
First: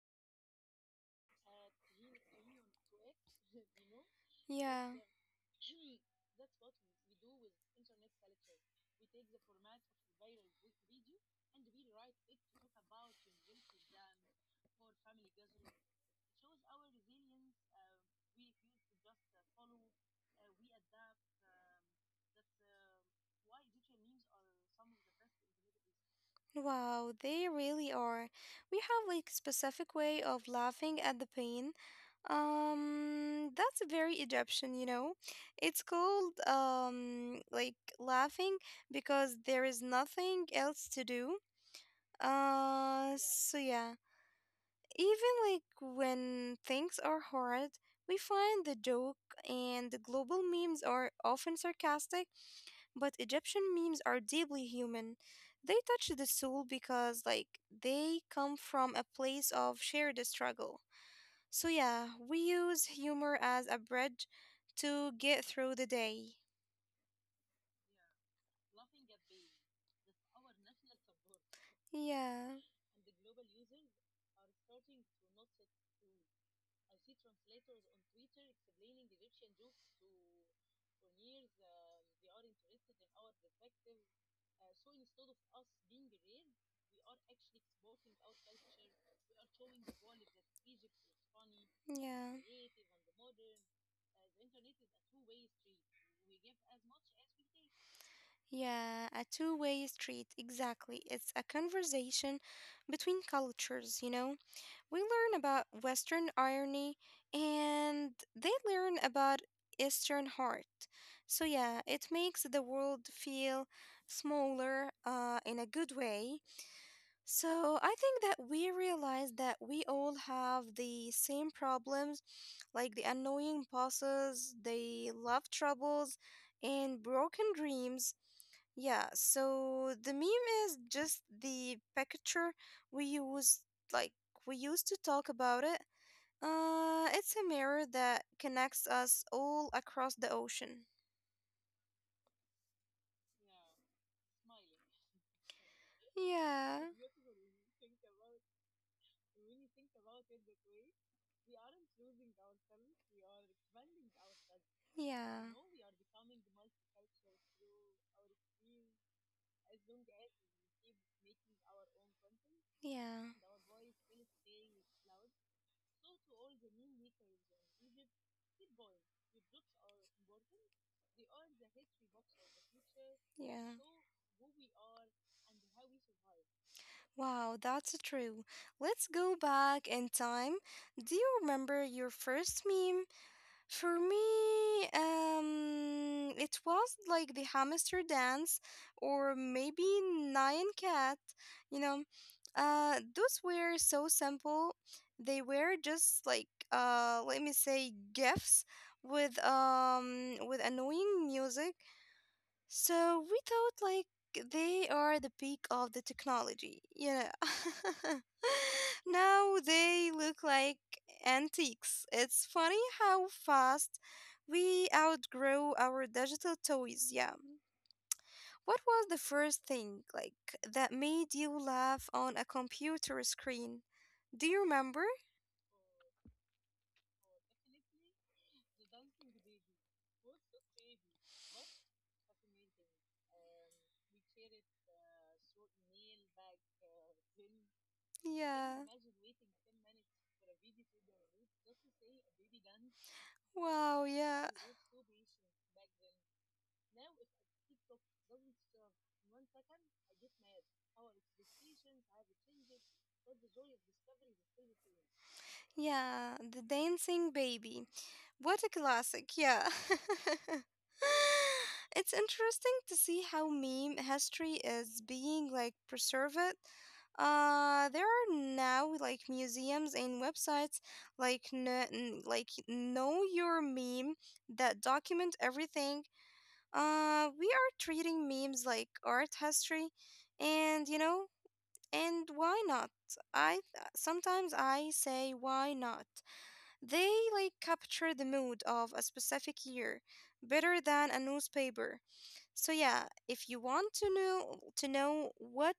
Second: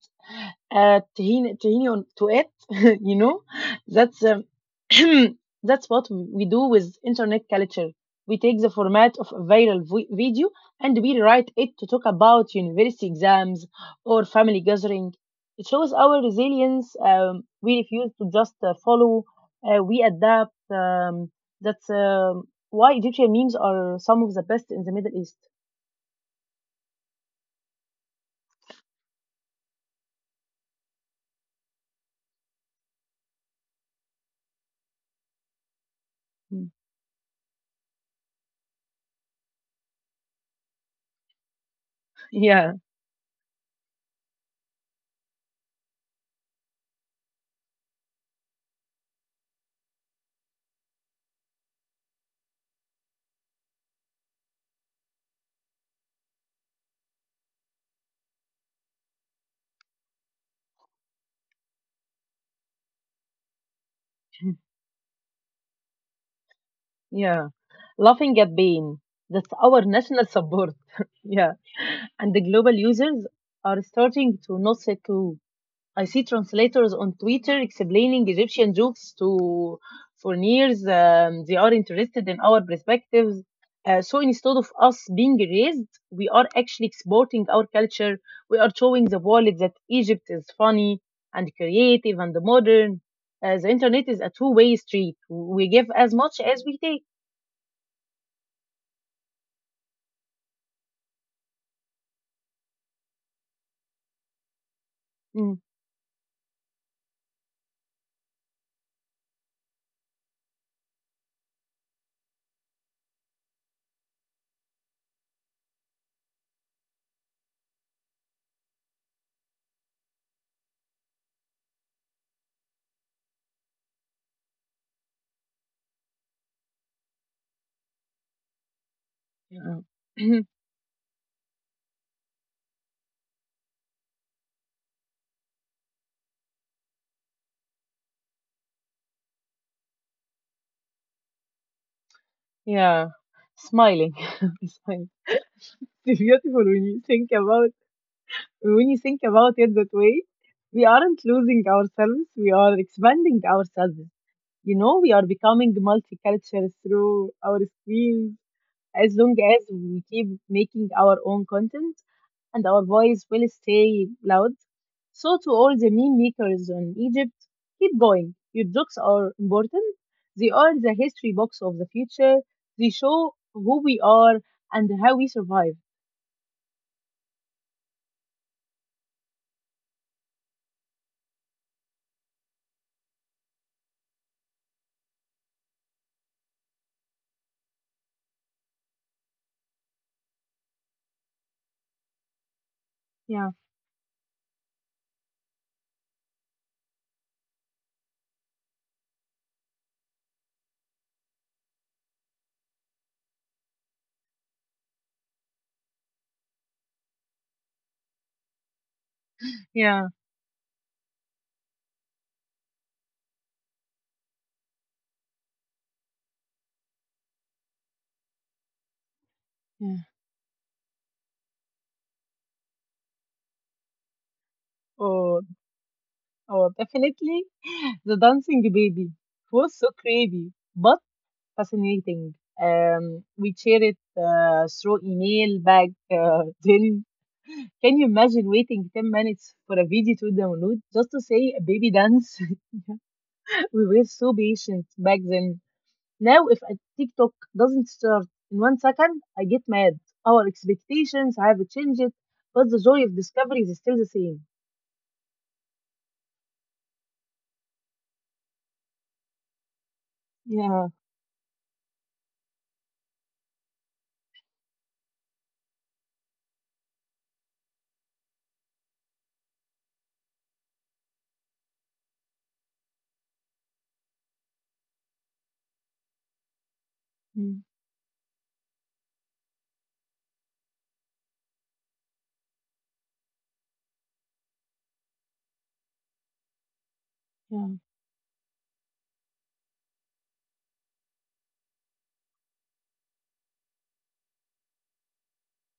S2: a tahini, tahini on, to it. you know, that's
S1: yeah.
S2: That's what we do with internet culture. We take the format of a video and we rewrite it to talk about university exams or family gathering. It shows our resilience. We refuse to just follow. We adapt. That's Why Egyptian memes are some of the best in the Middle East.
S1: Wow, they really are. We have like specific way of laughing at the pain. That's very Egyptian, you know. It's called
S2: Mm.
S1: laughing because there is nothing else to do.
S2: Yeah.
S1: So yeah, even when things are hard, we find the joke and the global memes are often sarcastic, but Egyptian memes are deeply human. They touch the soul because they come from a place of shared struggle. So, yeah, we use humor as a bridge to get through the day.
S2: Yeah, laughing at pain. That's our national support. Yeah, and the
S1: Yeah,
S2: global users are starting to notice it too. I see translators on Twitter explaining Egyptian jokes to foreigners. They are interested in our perspectives. So instead of us being raised, we are actually exporting our culture. We are showing the world that Egypt is funny and creative
S1: yeah.
S2: and modern. The internet is a two-way street. We give as much as we take.
S1: Yeah, a two-way street, exactly. It's a conversation between cultures, you know? We learn
S2: Mm,
S1: about Western irony and they learn about Eastern heart. So, yeah, it makes the world feel smaller in a good way. So I think that we realize that we all have the same problems, like the annoying bosses, the love troubles, and broken dreams. Yeah,
S2: yeah.
S1: so the meme is just the picture we use, like we used to talk about it. It's a mirror that connects us all across the ocean.
S2: Yeah. Smiling. Smiling. It's beautiful
S1: Yeah,
S2: when you think about it that way. We aren't losing ourselves, we are expanding ourselves. You know, we are
S1: yeah,
S2: becoming multicultural through our screens. As long as we keep making our own content and our
S1: yeah,
S2: voice will stay loud. So, to all the meme makers in Egypt, keep going. Your jokes are important. They are the history box of the future. They show
S1: yeah.
S2: who we are and how we survive.
S1: Wow, that's true. Let's go back in time. Do you remember your first meme? For me, it was like the hamster dance or maybe Nyan cat, you know. Those
S2: Yeah,
S1: were so simple. They were just let me say gifs with annoying music. So we thought like they are the peak of the technology. Yeah. now
S2: yeah,
S1: they look like antiques. It's funny how fast we outgrow our digital toys. Yeah. What was the first
S2: yeah.
S1: thing that made you laugh on a computer screen? Do you remember?
S2: Oh, oh, definitely. The dancing baby was so creepy, but fascinating. We share it through email back then can you imagine
S1: Yeah.
S2: waiting 10 minutes for a video to download just to say a baby dance? We were
S1: Wow,
S2: so
S1: yeah.
S2: patient back then. Now, if a TikTok doesn't start in 1 second, I get mad. Our expectations have changed, but the joy of discovery is still the same.
S1: Yeah, the dancing baby. What a classic, yeah.
S2: Yeah.
S1: it's interesting to see how meme history is being preserved. There are now like museums and websites like Know Your Meme that document everything. We
S2: Mm,
S1: are treating memes like art history, and you know, and why not? I sometimes I say why not. They
S2: Yeah.
S1: capture the mood of a specific year better than a newspaper. So yeah, if you want to know what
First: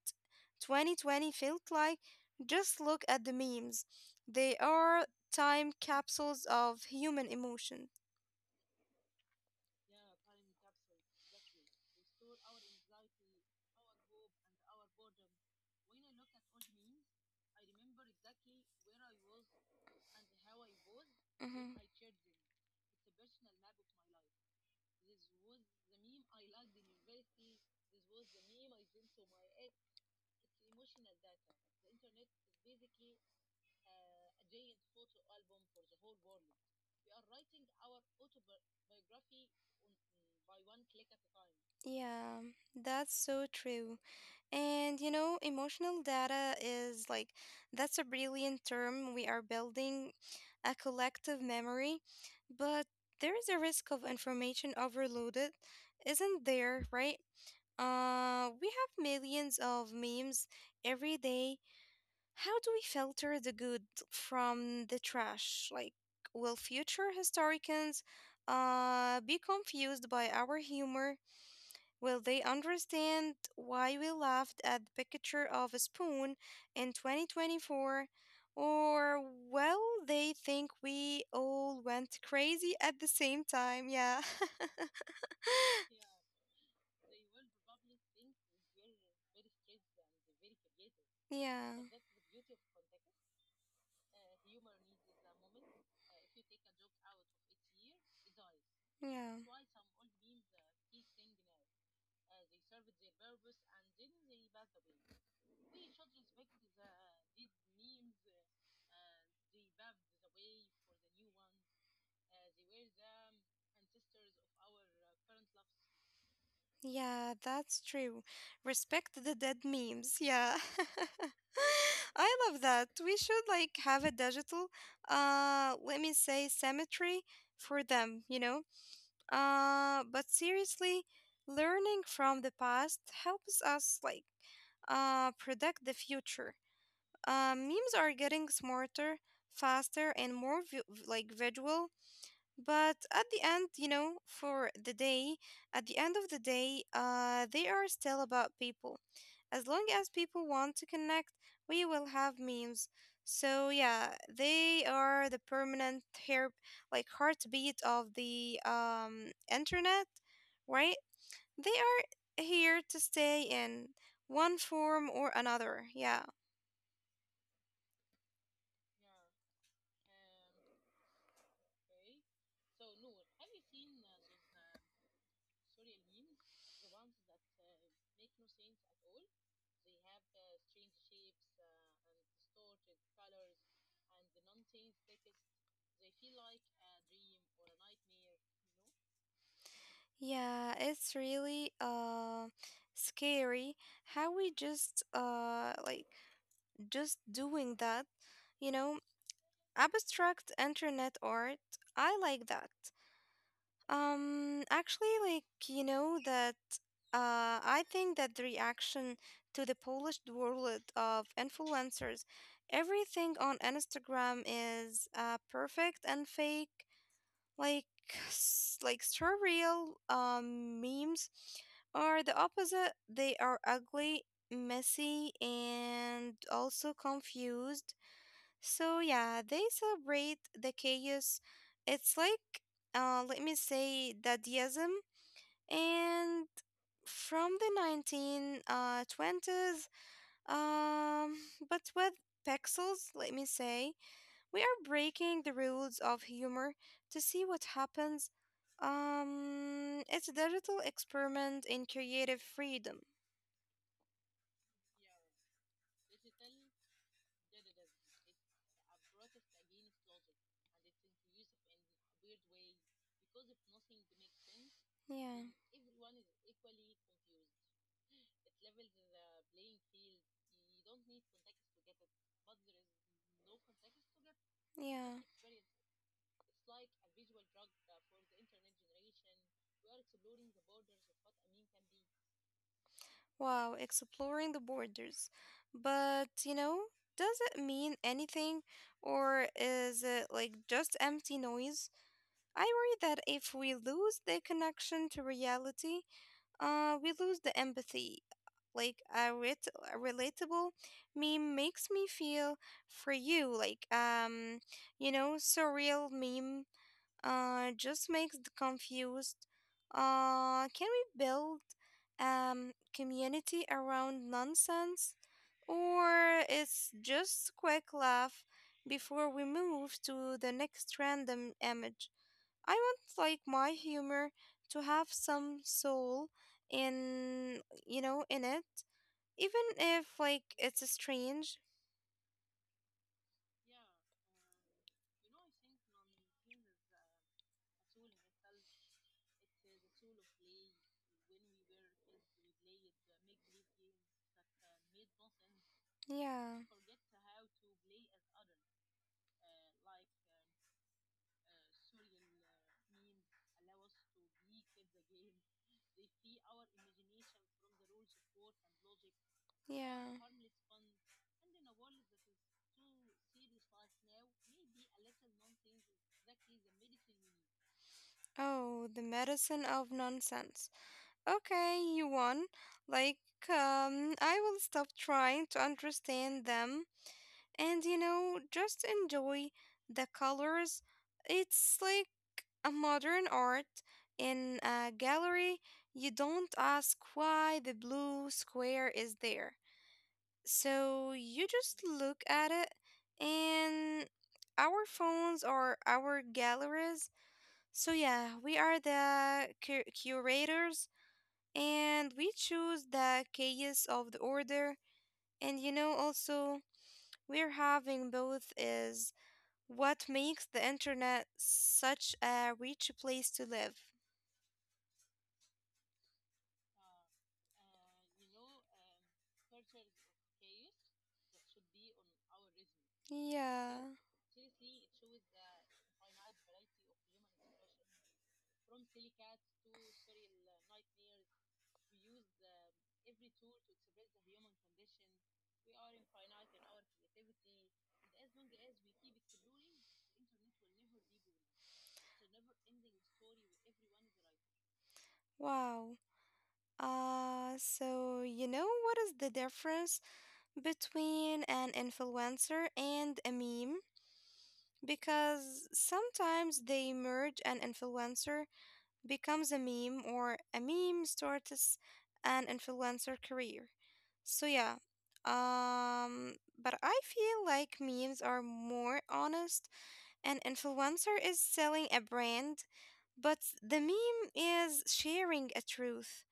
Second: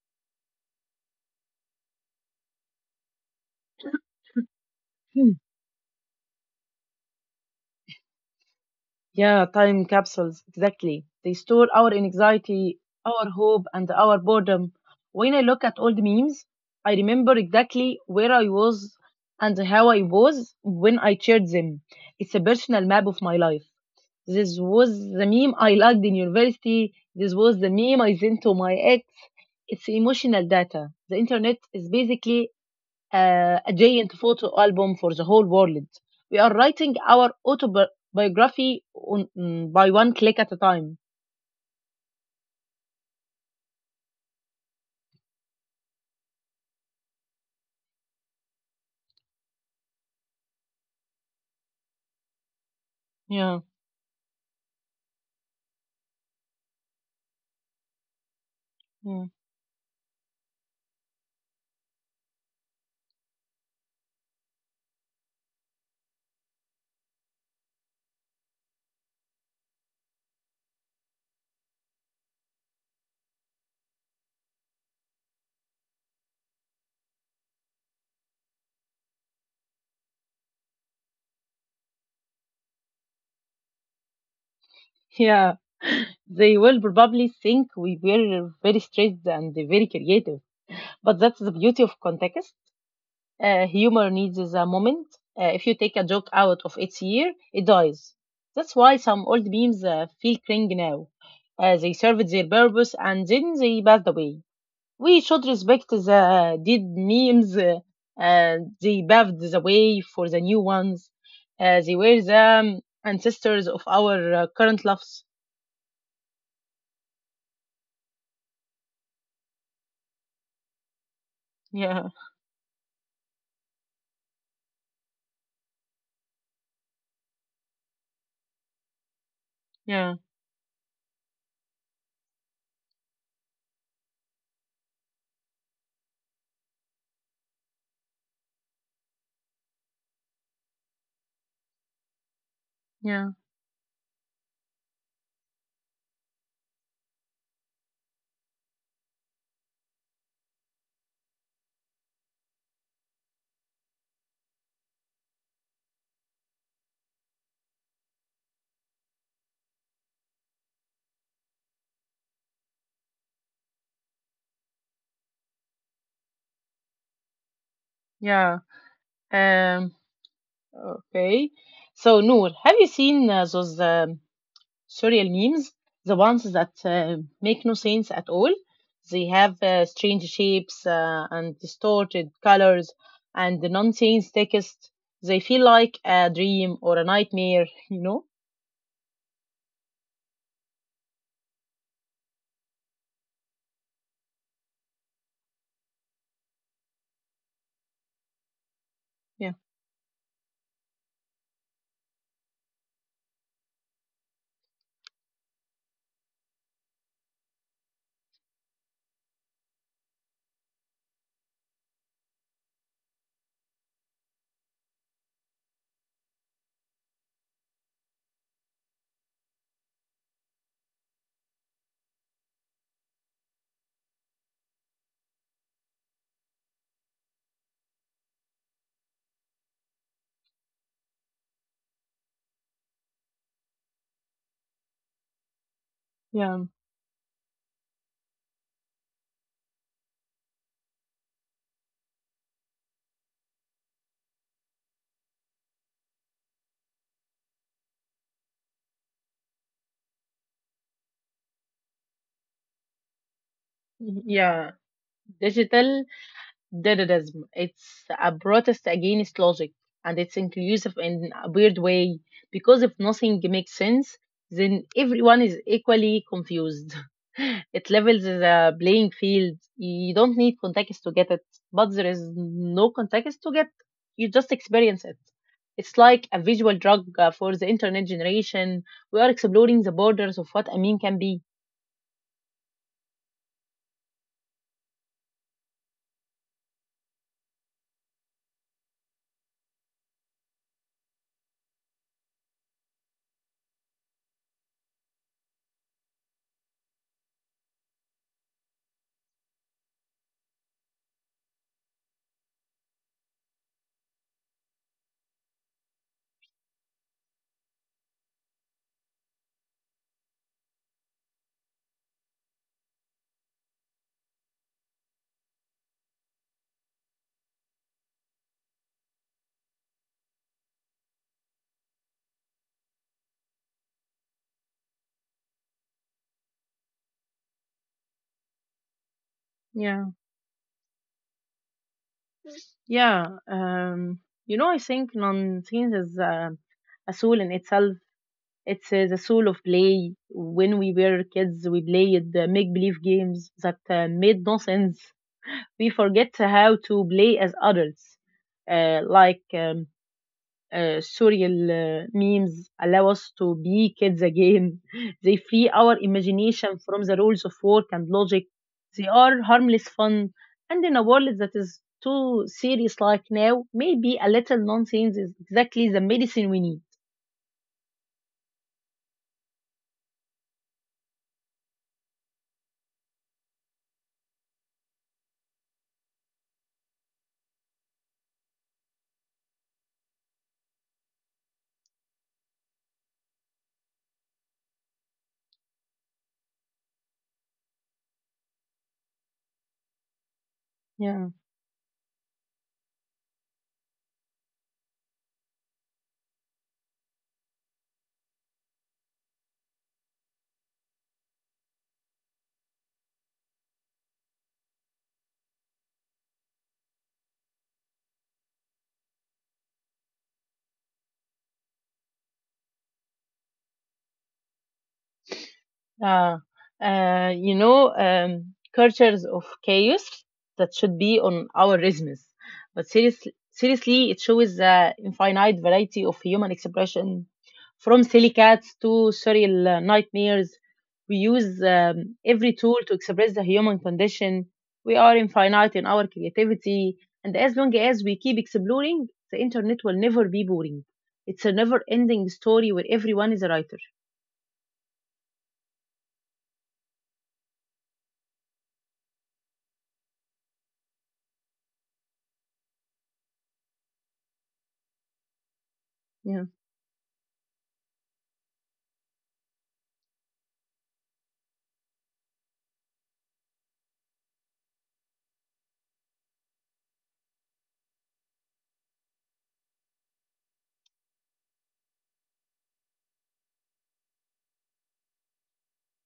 S1: 2020 felt like, just look at the memes. They are time capsules of human emotion.
S2: Yeah, time capsules, exactly. They store our anxiety, our hope, and our boredom. When I look at old memes, I remember exactly where I was and how I was when I shared
S1: Mhm.
S2: them. It's a personal map of my life. This was the meme I liked in university. This was the meme I sent to my ex. It's emotional data. The internet is basically a giant photo album for the whole world. We are writing our autobiography by one click at a time.
S1: Yeah, that's so true. And you know, emotional data is that's a brilliant term we are building a collective memory, but there is a
S2: Yeah,
S1: risk of information overloaded, isn't there, right? We have
S2: yeah,
S1: millions of memes every day. How do we filter the good from the trash? Will future historians be confused by our humor? Will they understand why we laughed at the picture of a spoon in 2024? Or will they think we all went crazy at the same time? Yeah.
S2: yeah. They will probably think we were very stressed and very creative, but that's the
S1: Yeah,
S2: beauty of context. Humor needs a moment. If you take a joke out of its year, it dies. That's why some
S1: yeah,
S2: old memes feel cringe now. They served their purpose and then they passed away. We should respect the dead memes, and they paved the way for the new ones. They were the ancestors of our current loves.
S1: yeah, that's true. Respect the dead memes. Yeah.
S2: Yeah,
S1: I love that. We should have a digital let me say cemetery for them, you know? Uh,
S2: yeah,
S1: but seriously, learning from the past helps us predict the future. Memes are getting smarter, faster, and more visual but at
S2: yeah,
S1: the end, you know, at the end of the day, they are still about people. As long as people want to connect, we will have memes. So yeah, they are the permanent hair, like heartbeat of the internet, right? They are here to stay in one form or another. Yeah,
S2: yeah. Um, okay. So, Noor, have you seen those surreal memes, the ones that make no sense at all. They have strange shapes and distorted colors and the nonsense text. They feel like a dream or a nightmare, you know?
S1: yeah, it's really scary how we just doing that, you know,
S2: Yeah.
S1: abstract internet art. I like that. Actually, like, you know, that I think that the reaction to the polished world of influencers, everything on Instagram is perfect and fake, like, like surreal memes are the opposite. They are ugly, messy, and also confused so yeah, they celebrate the chaos. It's like, let me say, Dadaism, and
S2: Yeah.
S1: from the nineteen twenties, um, but with pixels. Let me say, we are breaking the rules of humor to see what happens. It's a digital experiment in creative freedom.
S2: Yeah. Digital Dadaism. It's a protest against logic and it's inclusive in a weird way because if nothing makes sense, then
S1: Yeah,
S2: everyone is equally confused. It levels the playing field. You don't need context to get it, but there is no context to get. You just
S1: yeah.
S2: experience it. It's like a visual drug for the internet generation. We are exploring the borders of what a meme can be.
S1: Wow, exploring the borders. But, you know, does it mean anything or is it like just empty noise? I worry that if we lose the connection to reality, we lose the empathy. Like a relatable meme makes me feel for you, you know, surreal meme just makes the confused. Can we build community around nonsense? Or it's just quick laugh before we move to the next random image. I want my humor to have some soul in you know in it. Even if
S2: Yeah.
S1: it's strange.
S2: Yeah, um, you know, I think non-teens is a soul in itself. It's the soul of play. When we were kids, we played make-believe games that made no sense. We forget
S1: Yeah,
S2: how to play as adults, uh, like um, surreal memes allow us to be kids again. They free our imagination from the rules of work and logic. They are harmless
S1: yeah.
S2: fun. And in a world that is too serious like now, maybe a little nonsense is exactly the medicine we need.
S1: Oh, the medicine of nonsense. Okay, you won. Like, I will stop trying to understand them and, you know, just enjoy the colors. It's like a modern art in a gallery. You don't ask why the blue square is there. So you
S2: Yeah.
S1: just look at it, and our phones are our galleries. So, yeah, we are the curators and we choose the chaos of the order and you know also we're having both is what makes the internet such a rich place to live
S2: Uh, Cultures of chaos that should be on our resumes. But seriously,
S1: yeah
S2: seriously, it shows the infinite variety of human expression, from silly cats to surreal nightmares. We use every tool to express the human condition. We are infinite in our creativity, and as long as we keep exploring, the internet will never be boring. It's a never-ending story where everyone is a writer.
S1: wow so you know what is the difference between an influencer and a meme because sometimes
S2: Yeah.
S1: they merge an influencer becomes a meme or a meme starts an influencer career. So yeah. Um but I feel like memes are more honest. An influencer is selling a brand, but the meme is sharing a truth.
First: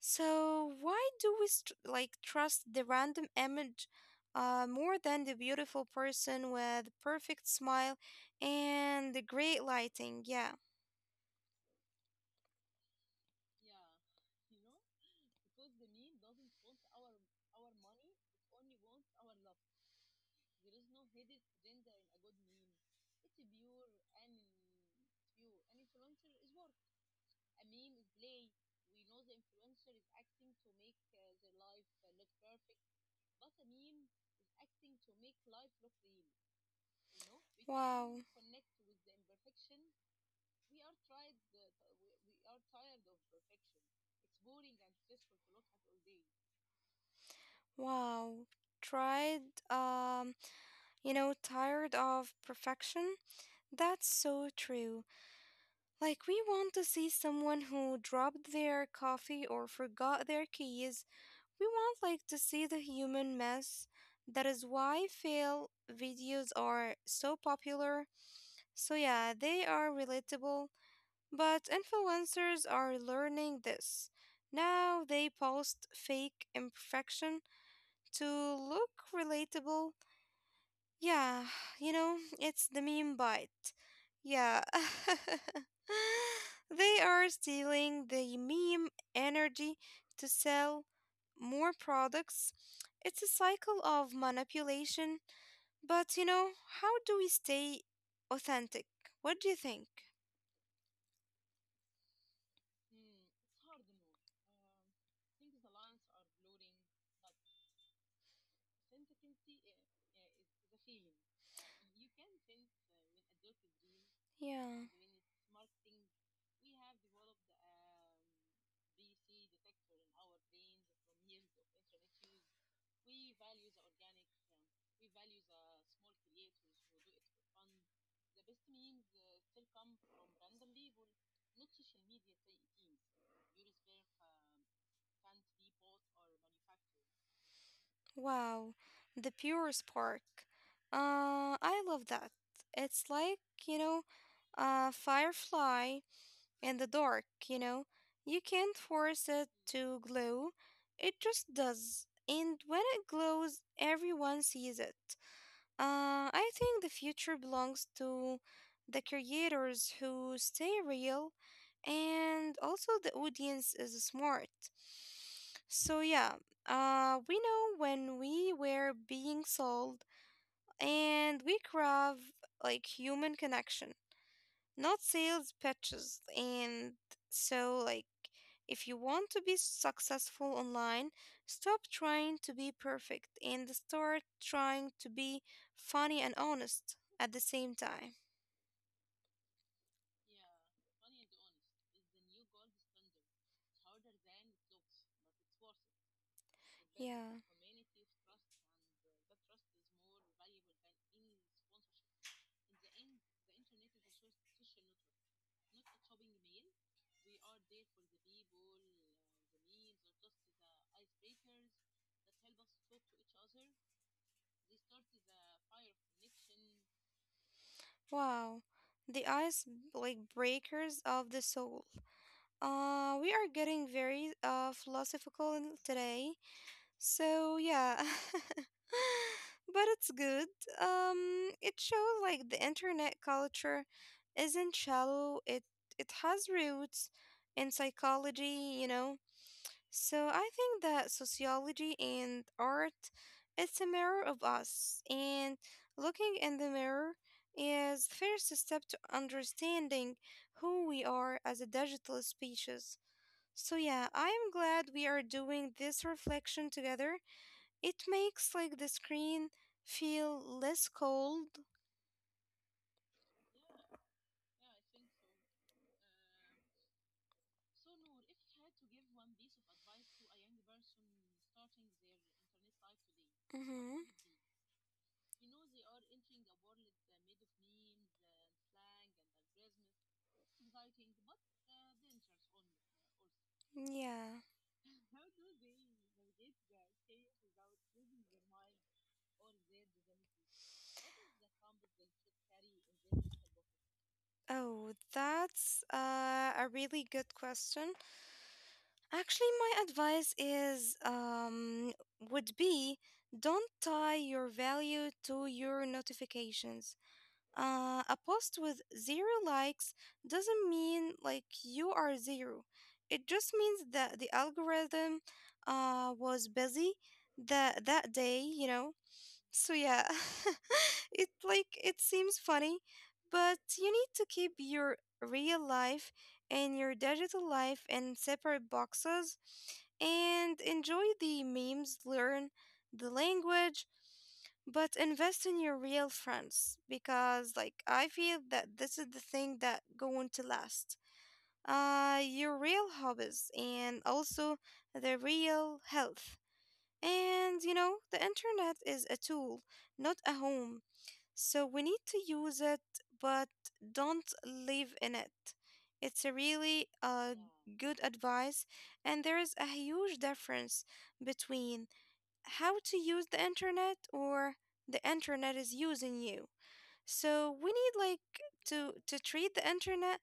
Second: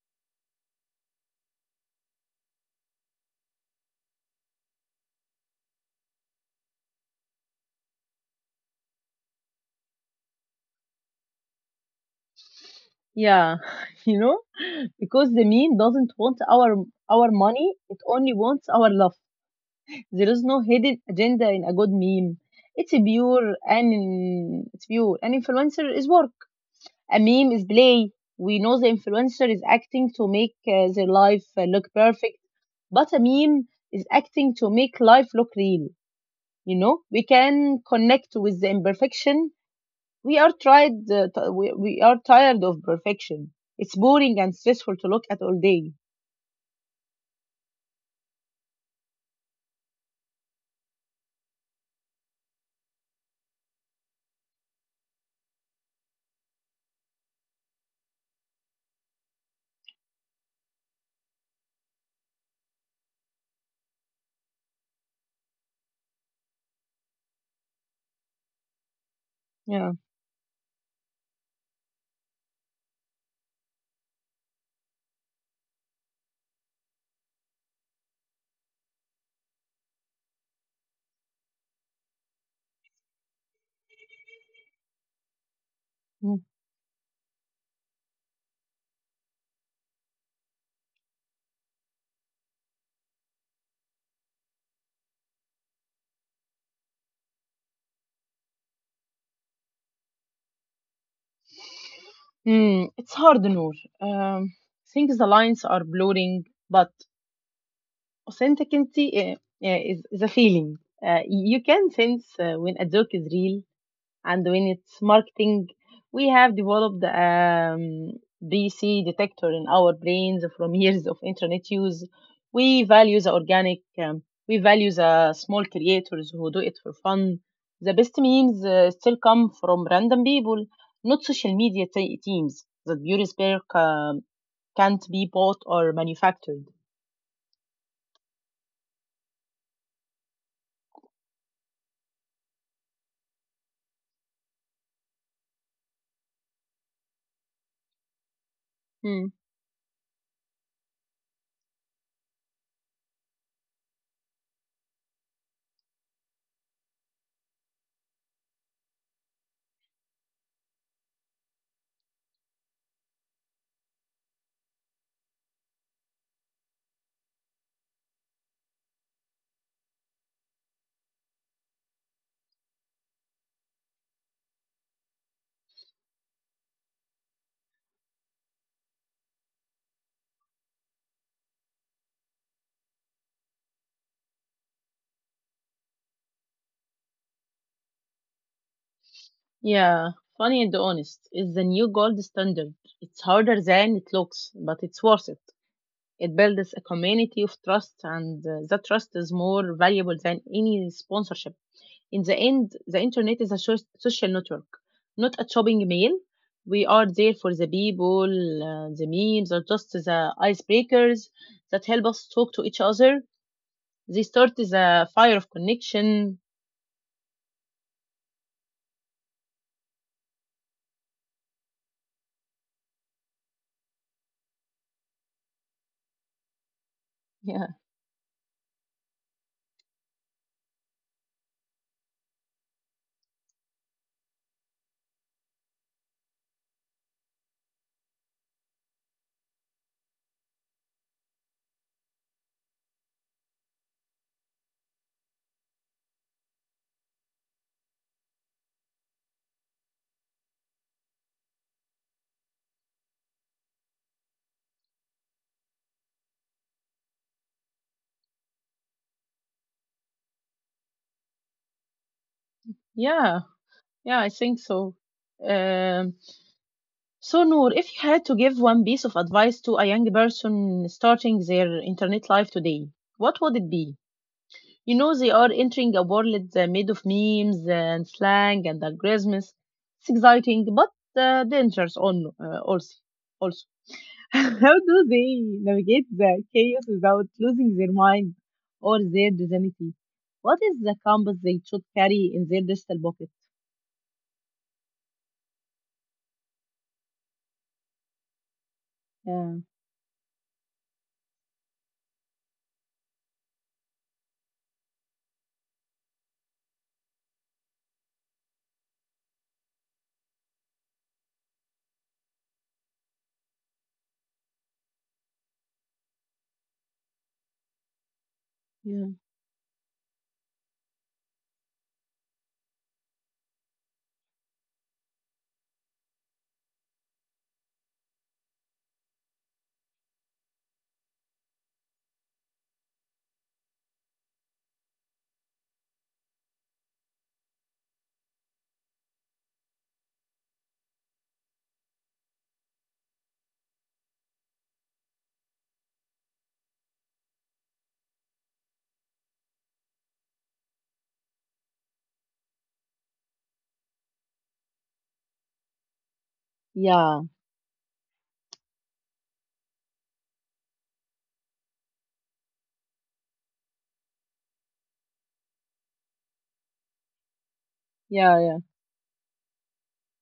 S1: So why do we like trust the random image, more than the beautiful person with perfect smile and the great lighting? Yeah.
S2: Yeah, you know? Because the meme doesn't want our money, it only wants our love. There is no hidden agenda in a good meme. It's pure. An influencer is work, a meme is play. We know the influencer is acting to make their life look perfect, but a meme is acting to make life look real. You know, we can connect
S1: Wow.
S2: with the imperfection. We are tried uh, t- we, we are tired of perfection. It's boring and stressful to look at all day.
S1: Wow. Tried, um, you know, tired of perfection? That's so true. Like, we want to see someone who dropped their coffee or forgot their keys. We want, like, to see the human mess. That is why fail videos are so popular. So, yeah, they are
S2: Yeah.
S1: relatable. But influencers are learning this. Now they post fake imperfection to look relatable. Yeah, it's the meme bite. Yeah.
S2: Mm.
S1: They are stealing the meme energy to sell more products. It's a cycle of manipulation. But, you know, how do we stay authentic? What do you think?
S2: Mm, it's hard, Noor. Um, things The lines are blurring, but authenticity is a feeling. You can sense when a joke is real, and when
S1: Yeah.
S2: it's marketing. We have developed bc detector in our brains from years of internet use. We value the organic. We value the small creators who do it for fun. The best memes still come from random people, not social media teams. That beauty spare can't be bought or manufactured.
S1: Wow, the pure spark. I love that. It's like, you know, a firefly in the dark, you know. You can't force
S2: Hmm.
S1: it to glow. It just does. And when it glows, everyone sees it. I think the future belongs to the creators who stay real, and also the audience is smart. So, yeah, we know when we were being sold, and we crave like human connection, not sales pitches. And so, like, if you want to be successful online, stop trying to be perfect and start trying to be funny and honest at the same time.
S2: Yeah, funny and honest is the new gold standard. It's harder than it looks, but it's worth it. It builds a
S1: Yeah.
S2: community of trust, and that trust is more valuable than any sponsorship. In the end, the internet is a social network, not a shopping mail. We are there for the people, the memes, or just the icebreakers that help us talk to each other. They start the fire of connection.
S1: Wow, the ice like breakers of the soul. We are getting very philosophical today. So
S2: Yeah,
S1: yeah. But it's good. It shows like the internet culture isn't shallow. It has roots in psychology, you know. So I think that sociology and art, it's a mirror of us, and looking in the mirror is the first step to understanding who we are as a digital species. So yeah, I am glad we are doing this reflection together. It makes like the screen feel less cold.
S2: yeah, yeah, I think so. Um, So, Noor, if you had to give one piece of advice to a young person starting their internet life today, what would it
S1: Mm-hmm.
S2: be? You know, they are entering a world made of memes and slang and algorithms. It's exciting, but dangerous on, also. Also.
S1: Yeah.
S2: How do they navigate the chaos without losing their mind or their dignity? What is the compass they should carry in their digital pocket?
S1: Oh, that's a really good question. Actually,
S2: Yeah,
S1: my advice is would be, don't tie your value to your notifications. A post with zero likes doesn't mean like you are zero. It just means that the algorithm, was busy that day, you know.
S2: yeah,
S1: So yeah, it like it seems funny, but you need to keep your real life and your digital life in separate boxes, and enjoy the memes, learn the language, but invest in your real friends, because like I feel that this is the thing that going to last. Uh, your real hobbies, and also the real health. And you know, the internet is a tool, not a home. So we need to use it, but don't live in it. It's a really
S2: yeah,
S1: good advice. And there is a huge difference between how to use the internet, or the internet is using you. So we need like
S2: yeah, yeah,
S1: to treat the internet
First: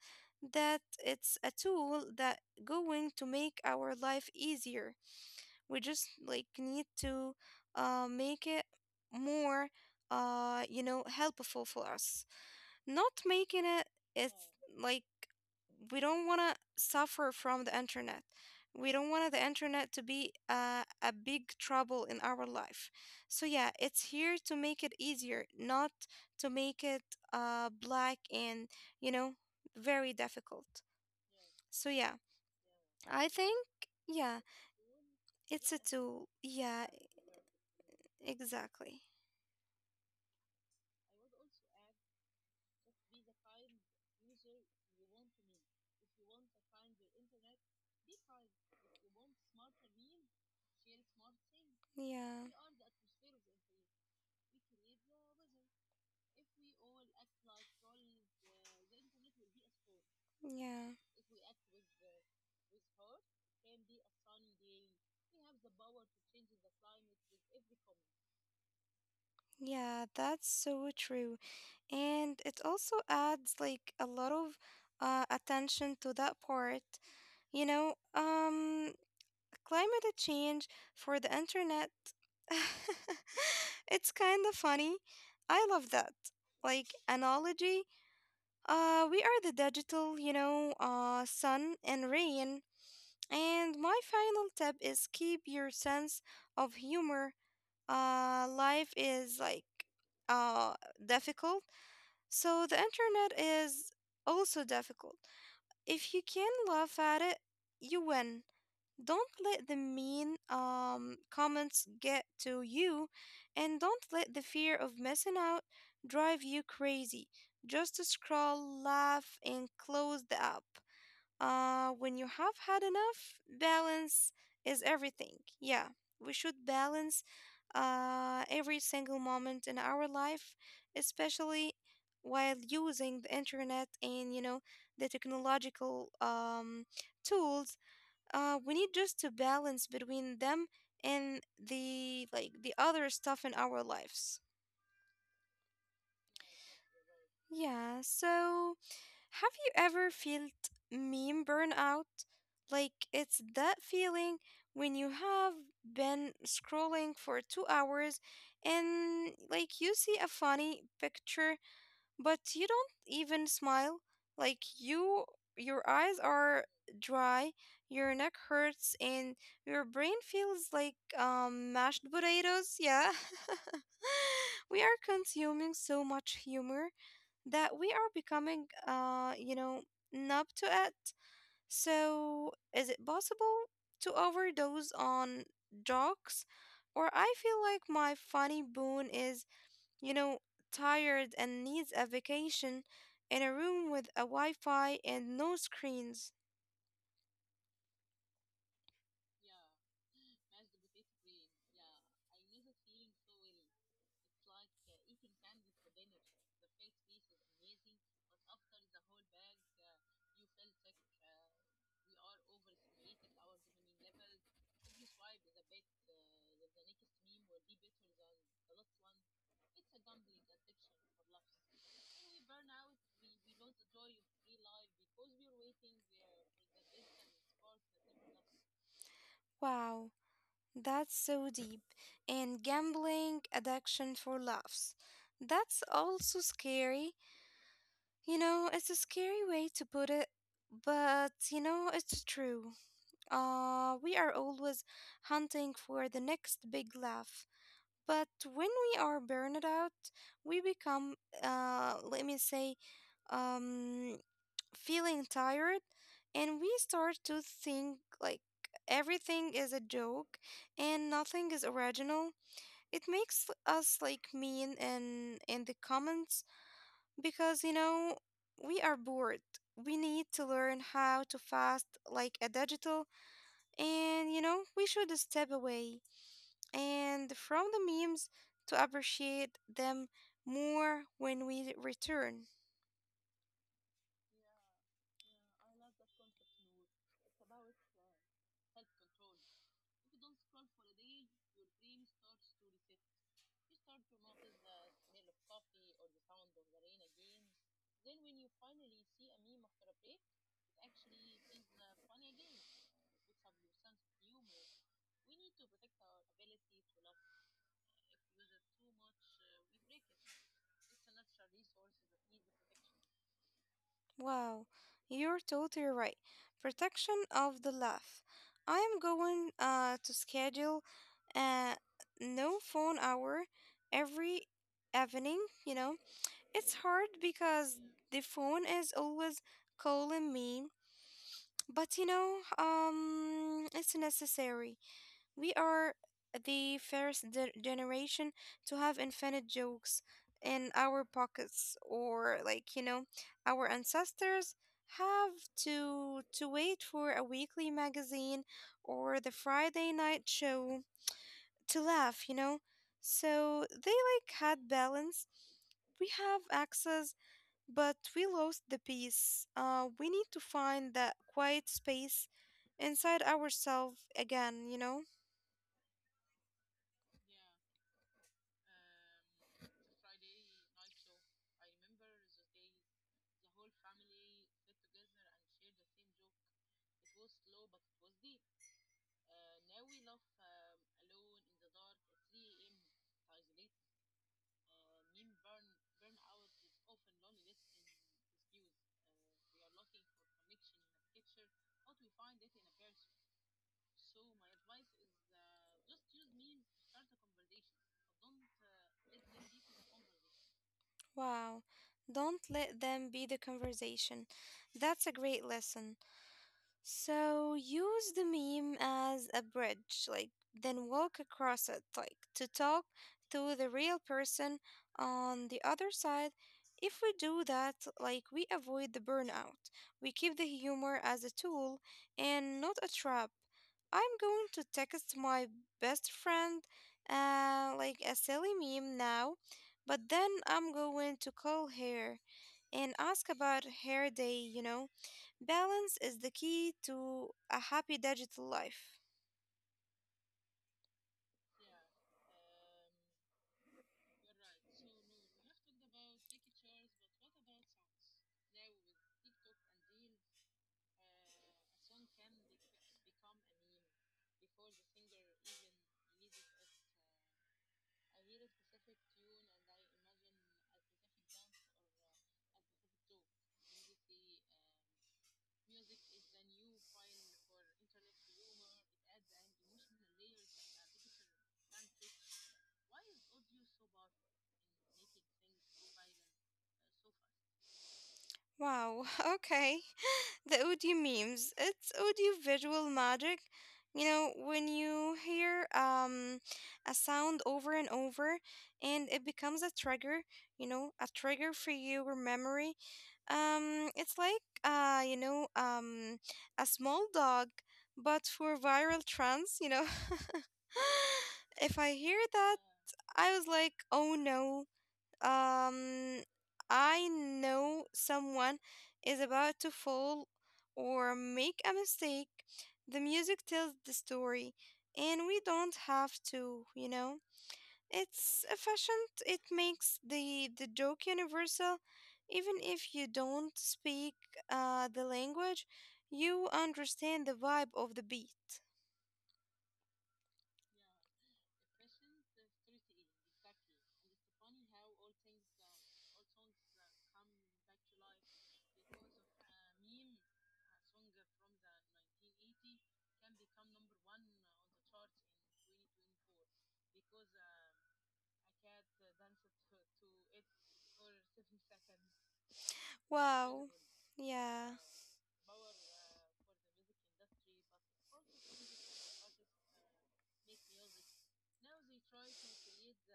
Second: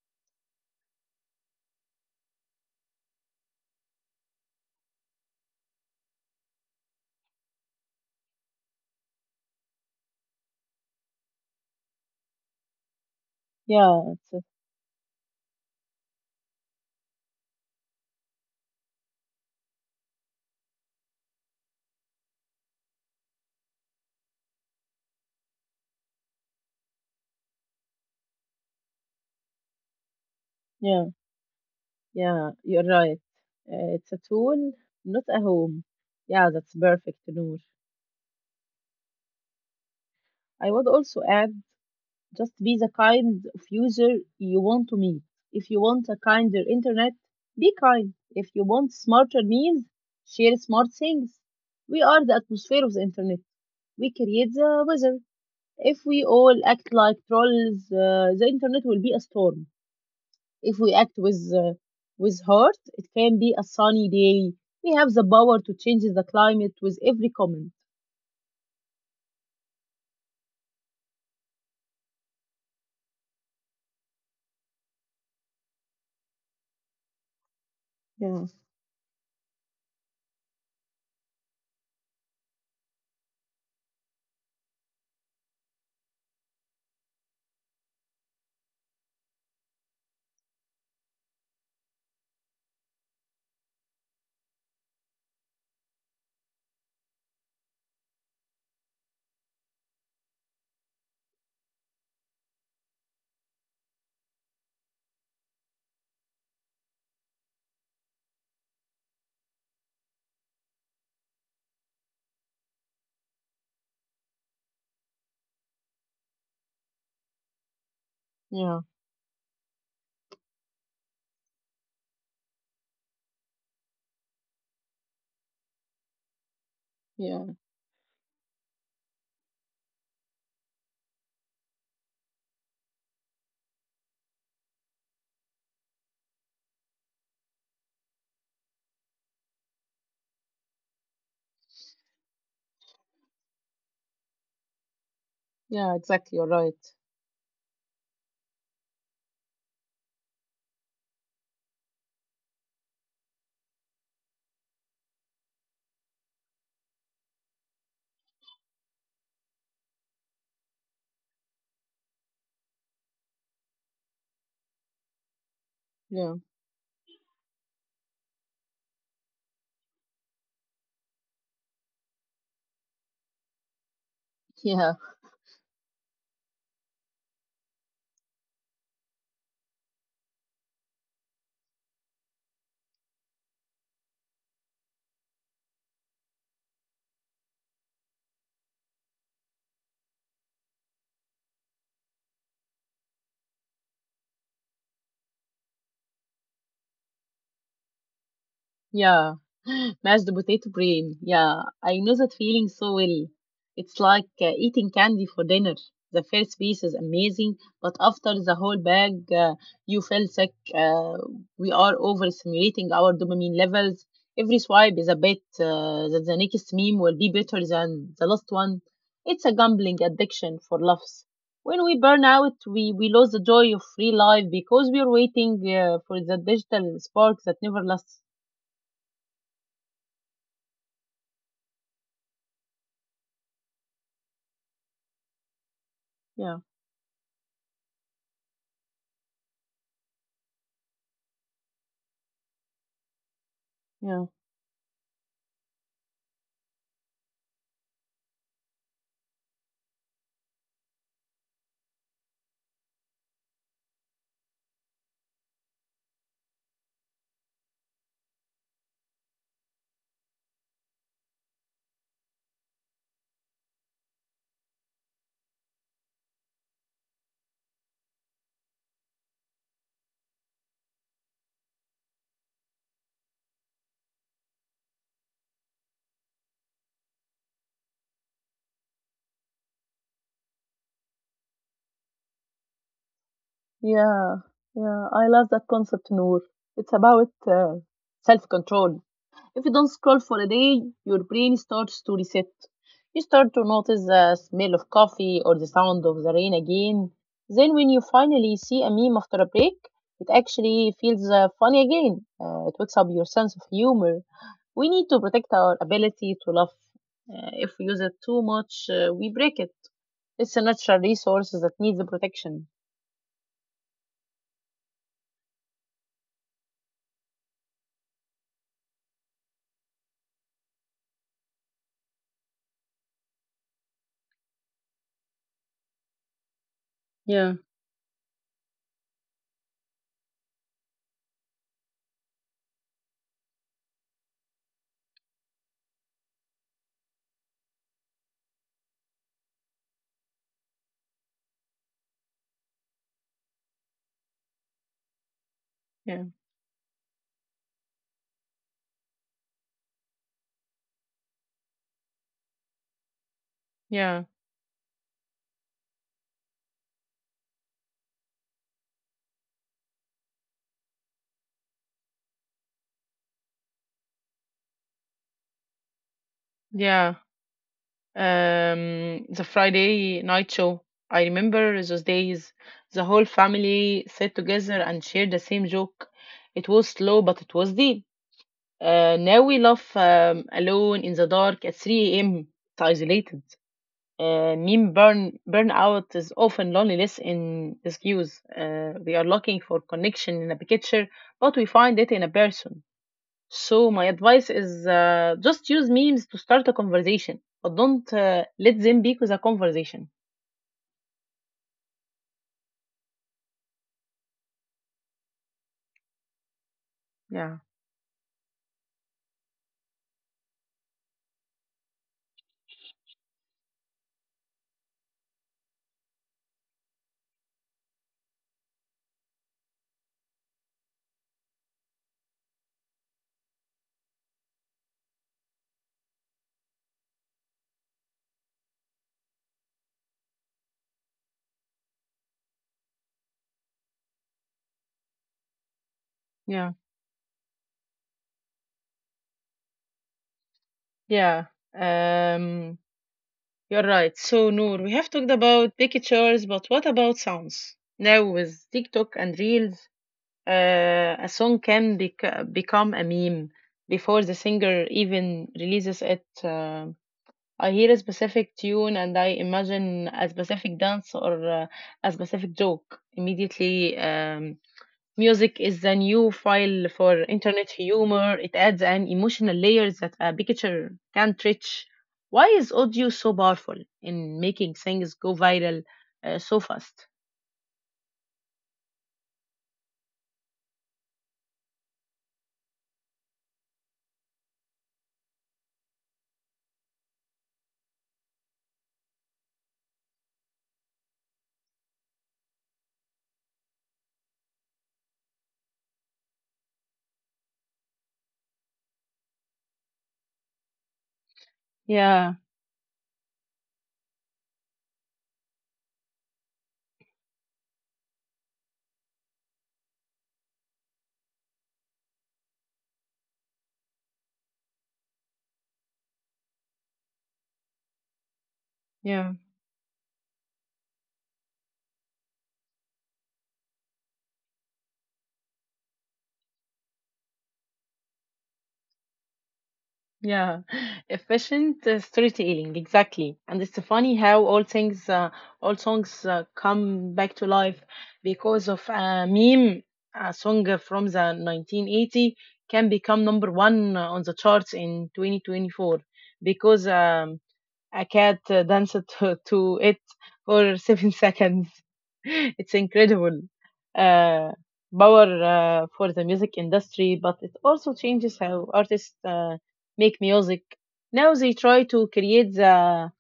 S1: that it's a tool that going to make our life easier. We just like need to, make it more, you know, helpful for us, not making it.
S2: yeah. it's-
S1: It's
S2: a-
S1: like, we don't want to suffer from the internet. We don't want the internet to be, a big trouble in our life. So yeah, it's here to make it easier, not to make it, black and, you know, very difficult.
S2: yeah.
S1: So yeah,
S2: Yeah, you're right.
S1: I think
S2: It's a
S1: yeah,
S2: tool, not a
S1: it's
S2: home.
S1: a tool,
S2: Yeah, that's
S1: yeah,
S2: perfect, Noor.
S1: exactly.
S2: I would also add just be the kind of user you want to meet. If you want a kinder internet, be kind. If you want smarter meals, share smart things. We are the
S1: Yeah.
S2: atmosphere of the internet. We create the weather. If we all act like trolls, the internet will be a storm. If we
S1: Yeah,
S2: act with heart, it can be a sunny day. We have the power to change the climate with every comment.
S1: yeah, that's so true. And it also adds like a lot of, attention to that part. You know,
S2: Yeah.
S1: climate change for the internet. It's kind of funny. I love that. Like analogy, we are the digital, you know, sun and rain. And my final tip is keep your sense of humor. Life is like, uh, difficult. So the internet is also difficult. If you can laugh at it, you win. Don't let the mean comments get to you, and don't let the fear of missing out drive you crazy. Just
S2: Yeah,
S1: scroll, laugh, and close the app. When you have had enough, balance is everything. Yeah, we should balance
S2: yeah,
S1: every single moment in our life, especially while using the internet, and you know, the technological tools. We need just to balance between them and the like the other stuff in our lives.
S2: yeah, exactly. You're right.
S1: Yeah, so have you ever felt meme burnout? Like it's that feeling when you have been scrolling for 2 hours, and like you see a funny picture, but you don't even smile. Like you, your eyes
S2: Yeah,
S1: are dry, your neck hurts, and your brain feels like mashed potatoes. Yeah. We
S2: yeah.
S1: are consuming so much humor that we are becoming, you know, numb to it. So, is it possible to overdose on drugs? Or I feel like my funny bone is, you know, tired and needs a vacation in a room with a Wi Fi and no screens.
S2: Yeah, mashed potato brain. Yeah, I know that feeling so well. It's like eating candy for dinner. The first piece is amazing, but after the whole bag, you feel sick. We are overstimulating our dopamine levels. Every swipe is a bet that the next meme will be better than the last one. It's a gambling addiction for laughs. When we burn out, we lose the joy of free life because we are waiting for the digital spark that never lasts.
S1: Wow, that's so deep. And gambling addiction for laughs. That's also
S2: Yeah.
S1: scary. You know, it's a scary way to put it, but you know, it's true. We
S2: Yeah,
S1: are always hunting for the next big laugh. But when we are burned out, we become, let me say, um, feeling tired, and we start to think like everything is a joke and nothing is original. It makes us like mean and in the comments, because you know we are bored. We need to learn how to fast like a digital, and you know we should step away and from the memes to appreciate them more when we return.
S2: yeah, yeah. I love that concept, Noor. It's about self control. If you don't scroll for a day, your brain starts to reset. You start to notice the smell of coffee or the sound of the rain again. Then, when you finally see a meme after a break, it actually feels funny again. It wakes up your sense of humor. We need to protect our ability to laugh. If we use it too much, we break it. It's a natural resource that needs protection.
S1: Wow, you're totally right. Protection of the laugh. I am going, to schedule a no phone hour every evening, you know. It's hard because the phone is always calling me, but you know, it's necessary. We are the first generation to have infinite jokes in our pockets, or like, you know, our ancestors have
S2: Yeah,
S1: to wait for a weekly magazine or the Friday night show to laugh, you know. So they
S2: yeah,
S1: like had balance. We have access, but we lost the peace. We need to find that quiet space inside ourselves again, you know?
S2: yeah. The Friday night show. I remember those days. The whole family sat together and shared the same joke. It was slow, but it was deep. Now we laugh alone in the dark at 3 a.m. It's isolated. Meme burnout is often loneliness in excuse. We are looking for connection in a picture, but we find it in a person. So my advice is just use memes to start a conversation, but don't let them be with a conversation.
S1: Wow. Don't let them be the conversation. That's a great lesson. So
S2: Yeah,
S1: use the meme as a bridge, like then walk across it, like to talk to the real person on the other side. If we do that, like we avoid the burnout. We keep the humor as a tool and not a trap. I'm going to text my best friend like a silly meme now, but then I'm going to call her and ask about her day, you know. Balance is the
S2: yeah,
S1: key to a happy digital life.
S2: yeah. Um, you're right. So Noor, we have talked about pictures, but what about sounds? Now with TikTok and Reels, a song can become a meme before the singer even releases it. I hear a specific tune and I imagine a specific dance or a specific joke immediately. Music is a new file for internet humor. It adds an emotional layer that a picture can't reach. Why is audio so powerful in making things go viral so fast?
S1: Wow, okay. The audio memes. It's audio visual magic. You know, when you hear a sound over and over and it becomes a trigger, you know, a trigger for your memory. It's like, you know, a small dog, but for viral trends, you know. If I hear
S2: Yeah,
S1: that, I was like, oh no. Um, I know someone is about to fall or make a mistake. The music tells the story, and we don't have to, you know? It's efficient,
S2: yeah.
S1: it makes the joke universal. Even if you don't speak, the language, you understand the vibe of the beat.
S2: Yeah, efficient storytelling, exactly. And it's funny how all things, all songs come back to life because of a meme. A song from the 1980 can become number one on the charts in 2024 because a cat danced to it for 7 seconds. It's incredible.
S1: Wow.
S2: Uh,
S1: Yeah.
S2: Power for the music industry, but it also changes how artists make music. Now they try to create the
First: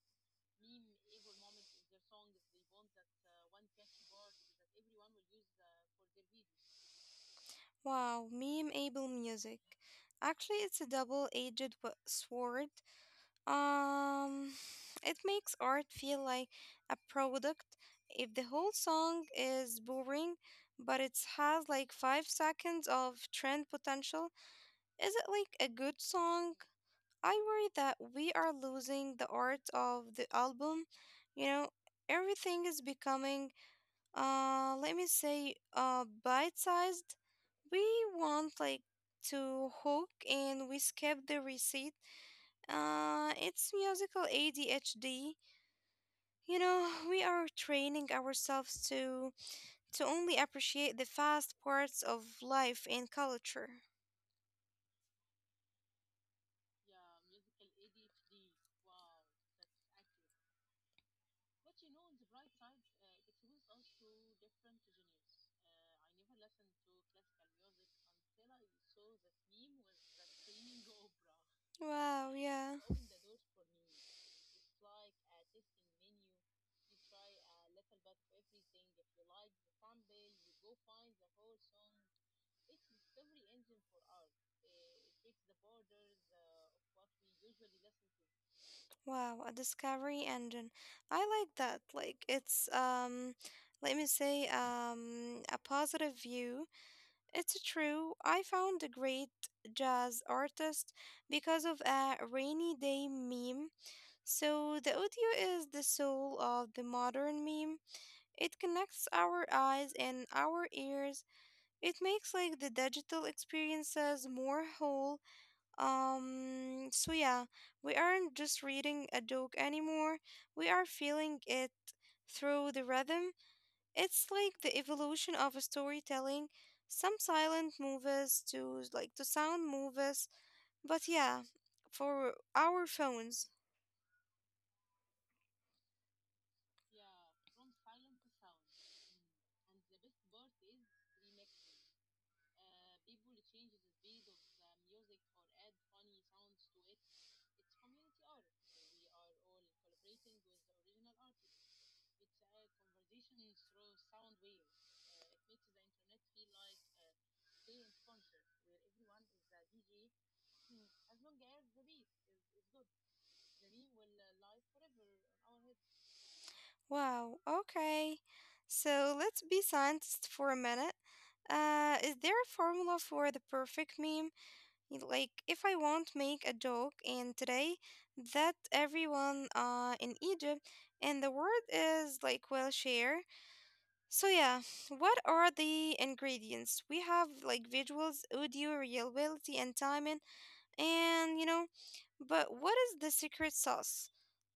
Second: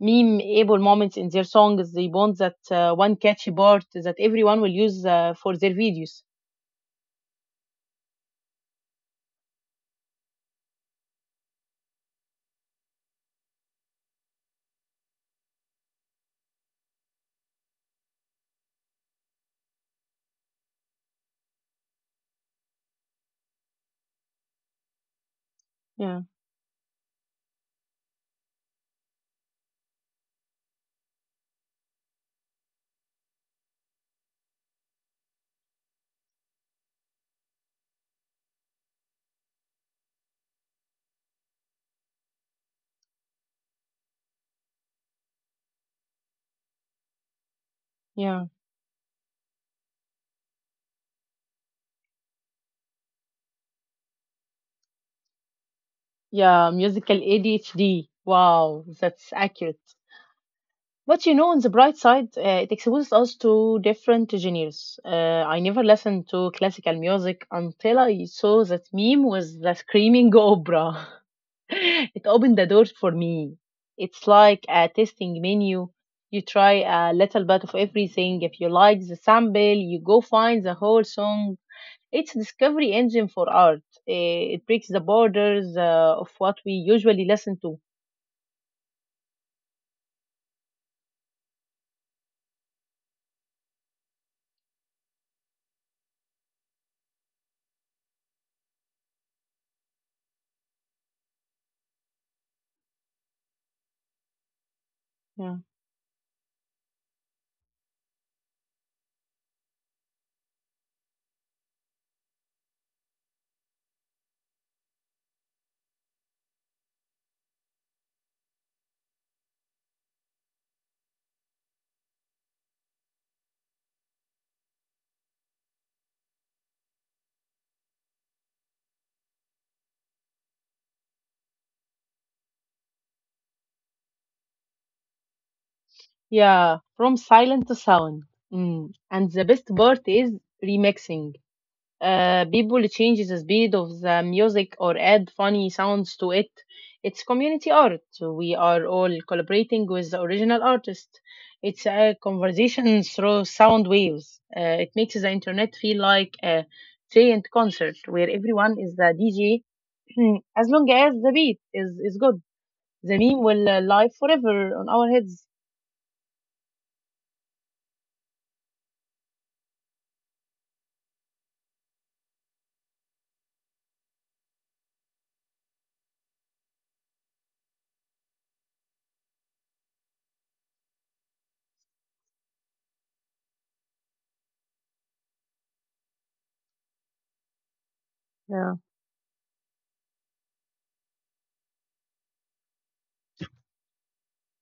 S2: meme-able moments in their songs. They want that one catchy part that everyone will use for their videos.
S1: Wow, meme able music. Actually, it's a double-edged sword. Um, it makes art feel like a product. If the whole song is boring, but it has like 5 seconds of trend potential, is it like a good
S2: Yeah,
S1: song? I worry that we are losing the art of the album. You know, everything is becoming, let me say bite-sized. We want like to hook and we skip the receipt. Uh, it's musical ADHD, you know. We are training
S2: yeah,
S1: ourselves to only appreciate the fast parts of life and culture.
S2: yeah. Musical ADHD. Wow, that's accurate. But you know, on the bright side, it exposes us to different genres. I never listened to classical music until I saw that meme with the screaming opera. it
S1: Wow,
S2: opened the
S1: yeah.
S2: door for me. It's like a tasting menu. You try a little bit of everything. If you like the sample, you go find the whole song. It's a discovery engine for art. It breaks the borders of what we usually listen to.
S1: Wow, a discovery engine. I like that. Like it's let me say a positive view. It's true. I found a great jazz artist because of a rainy day meme. So the audio is the soul of the modern meme. It connects our eyes and our ears. It makes like the digital experiences more whole. Um, so yeah, we aren't just reading a joke anymore. We are feeling it through the rhythm. It's like the evolution of a storytelling, some silent movies to like to sound movies, but yeah, for our phones.
S2: Yeah, from silent to sound. Mm. And the best part is remixing. People change the speed of the music or add funny sounds to it. It's community art. We are all collaborating with the original artist. It's a conversation through sound waves. It makes the internet feel like a giant concert where everyone is the DJ as long as the beat is good. The meme will live forever on our heads.
S1: Wow, okay. So let's be scientists for a minute. Is there a formula for the perfect meme? Like, if I want to make a joke and today that everyone in Egypt and the world is like will share, so yeah, what are the ingredients? We have like visuals,
S2: Yeah.
S1: audio, reliability, and timing, and you know, but what is the secret sauce?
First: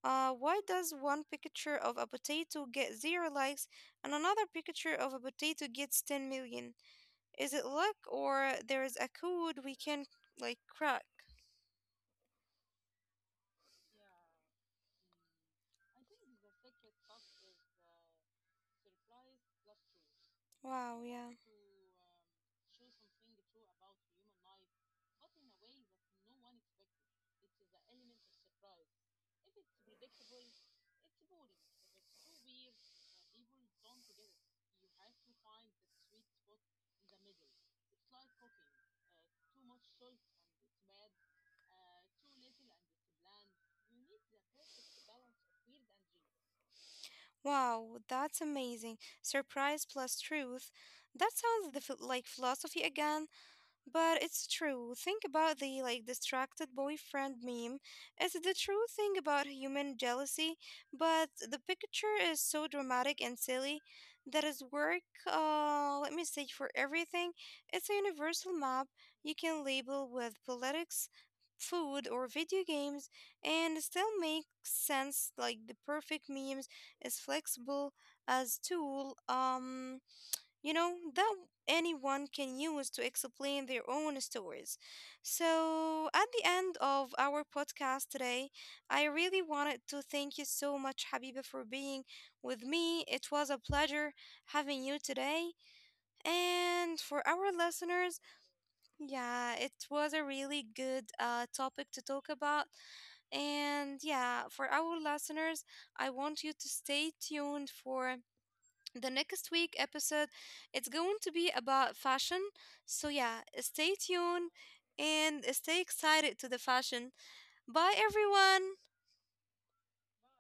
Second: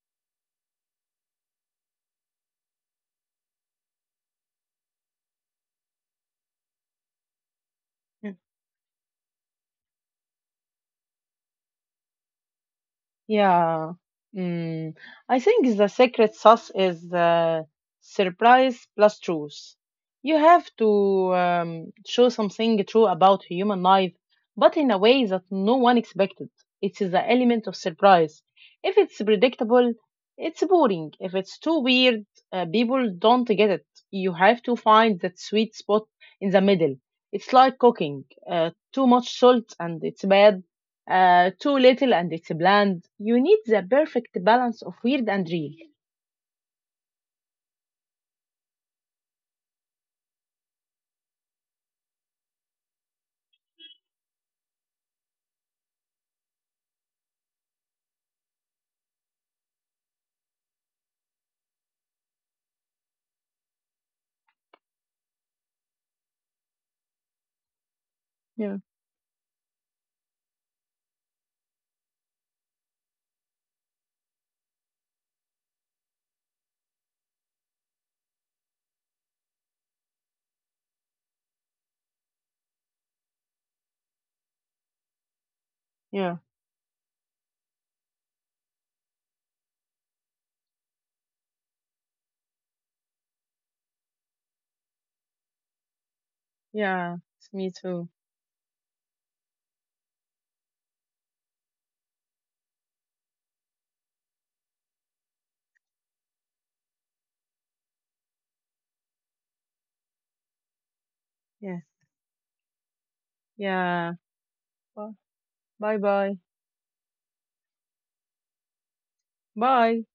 S1: Why does one picture of a potato get zero likes and another picture of a potato gets 10 million? Is it luck, or there is a code we can like crack?
S2: Yeah. Mm. I think the secret sauce is surprise plus truth. You have to
S1: Wow, yeah.
S2: show something true about human life, but in a way that no one expected. It is the element of surprise. If it's predictable, it's boring. If it's too weird, people don't get it. You have to find that sweet spot in the middle. It's like cooking. Too much salt and it's bad, too little and it's bland. You need the perfect balance of weird and real.
S1: Wow, that's amazing. Surprise plus truth. That sounds the like philosophy again. But it's true. Think about the like distracted boyfriend meme. It's the true thing about human jealousy, but the picture is so dramatic and silly that is work, let me say, for everything. It's a universal map
S2: Yeah,
S1: you can label with politics, food or video games, and still make sense. Like the perfect memes is flexible as tool. You know, that anyone can use to explain their own stories. So, at the
S2: yeah,
S1: end of our podcast today, I really wanted to thank you so much, Habiba, for being with me. It was a pleasure having you today. And for
S2: Yeah,
S1: our
S2: it's me
S1: listeners,
S2: too.
S1: yeah, it was a really good topic to talk about. And yeah, for our listeners, I want you to stay tuned for the next week episode. It's going to be about
S2: Yes.
S1: fashion, so yeah, stay
S2: Yeah.
S1: tuned and stay
S2: Bye
S1: excited to the
S2: bye.
S1: fashion. Bye everyone.
S2: Bye.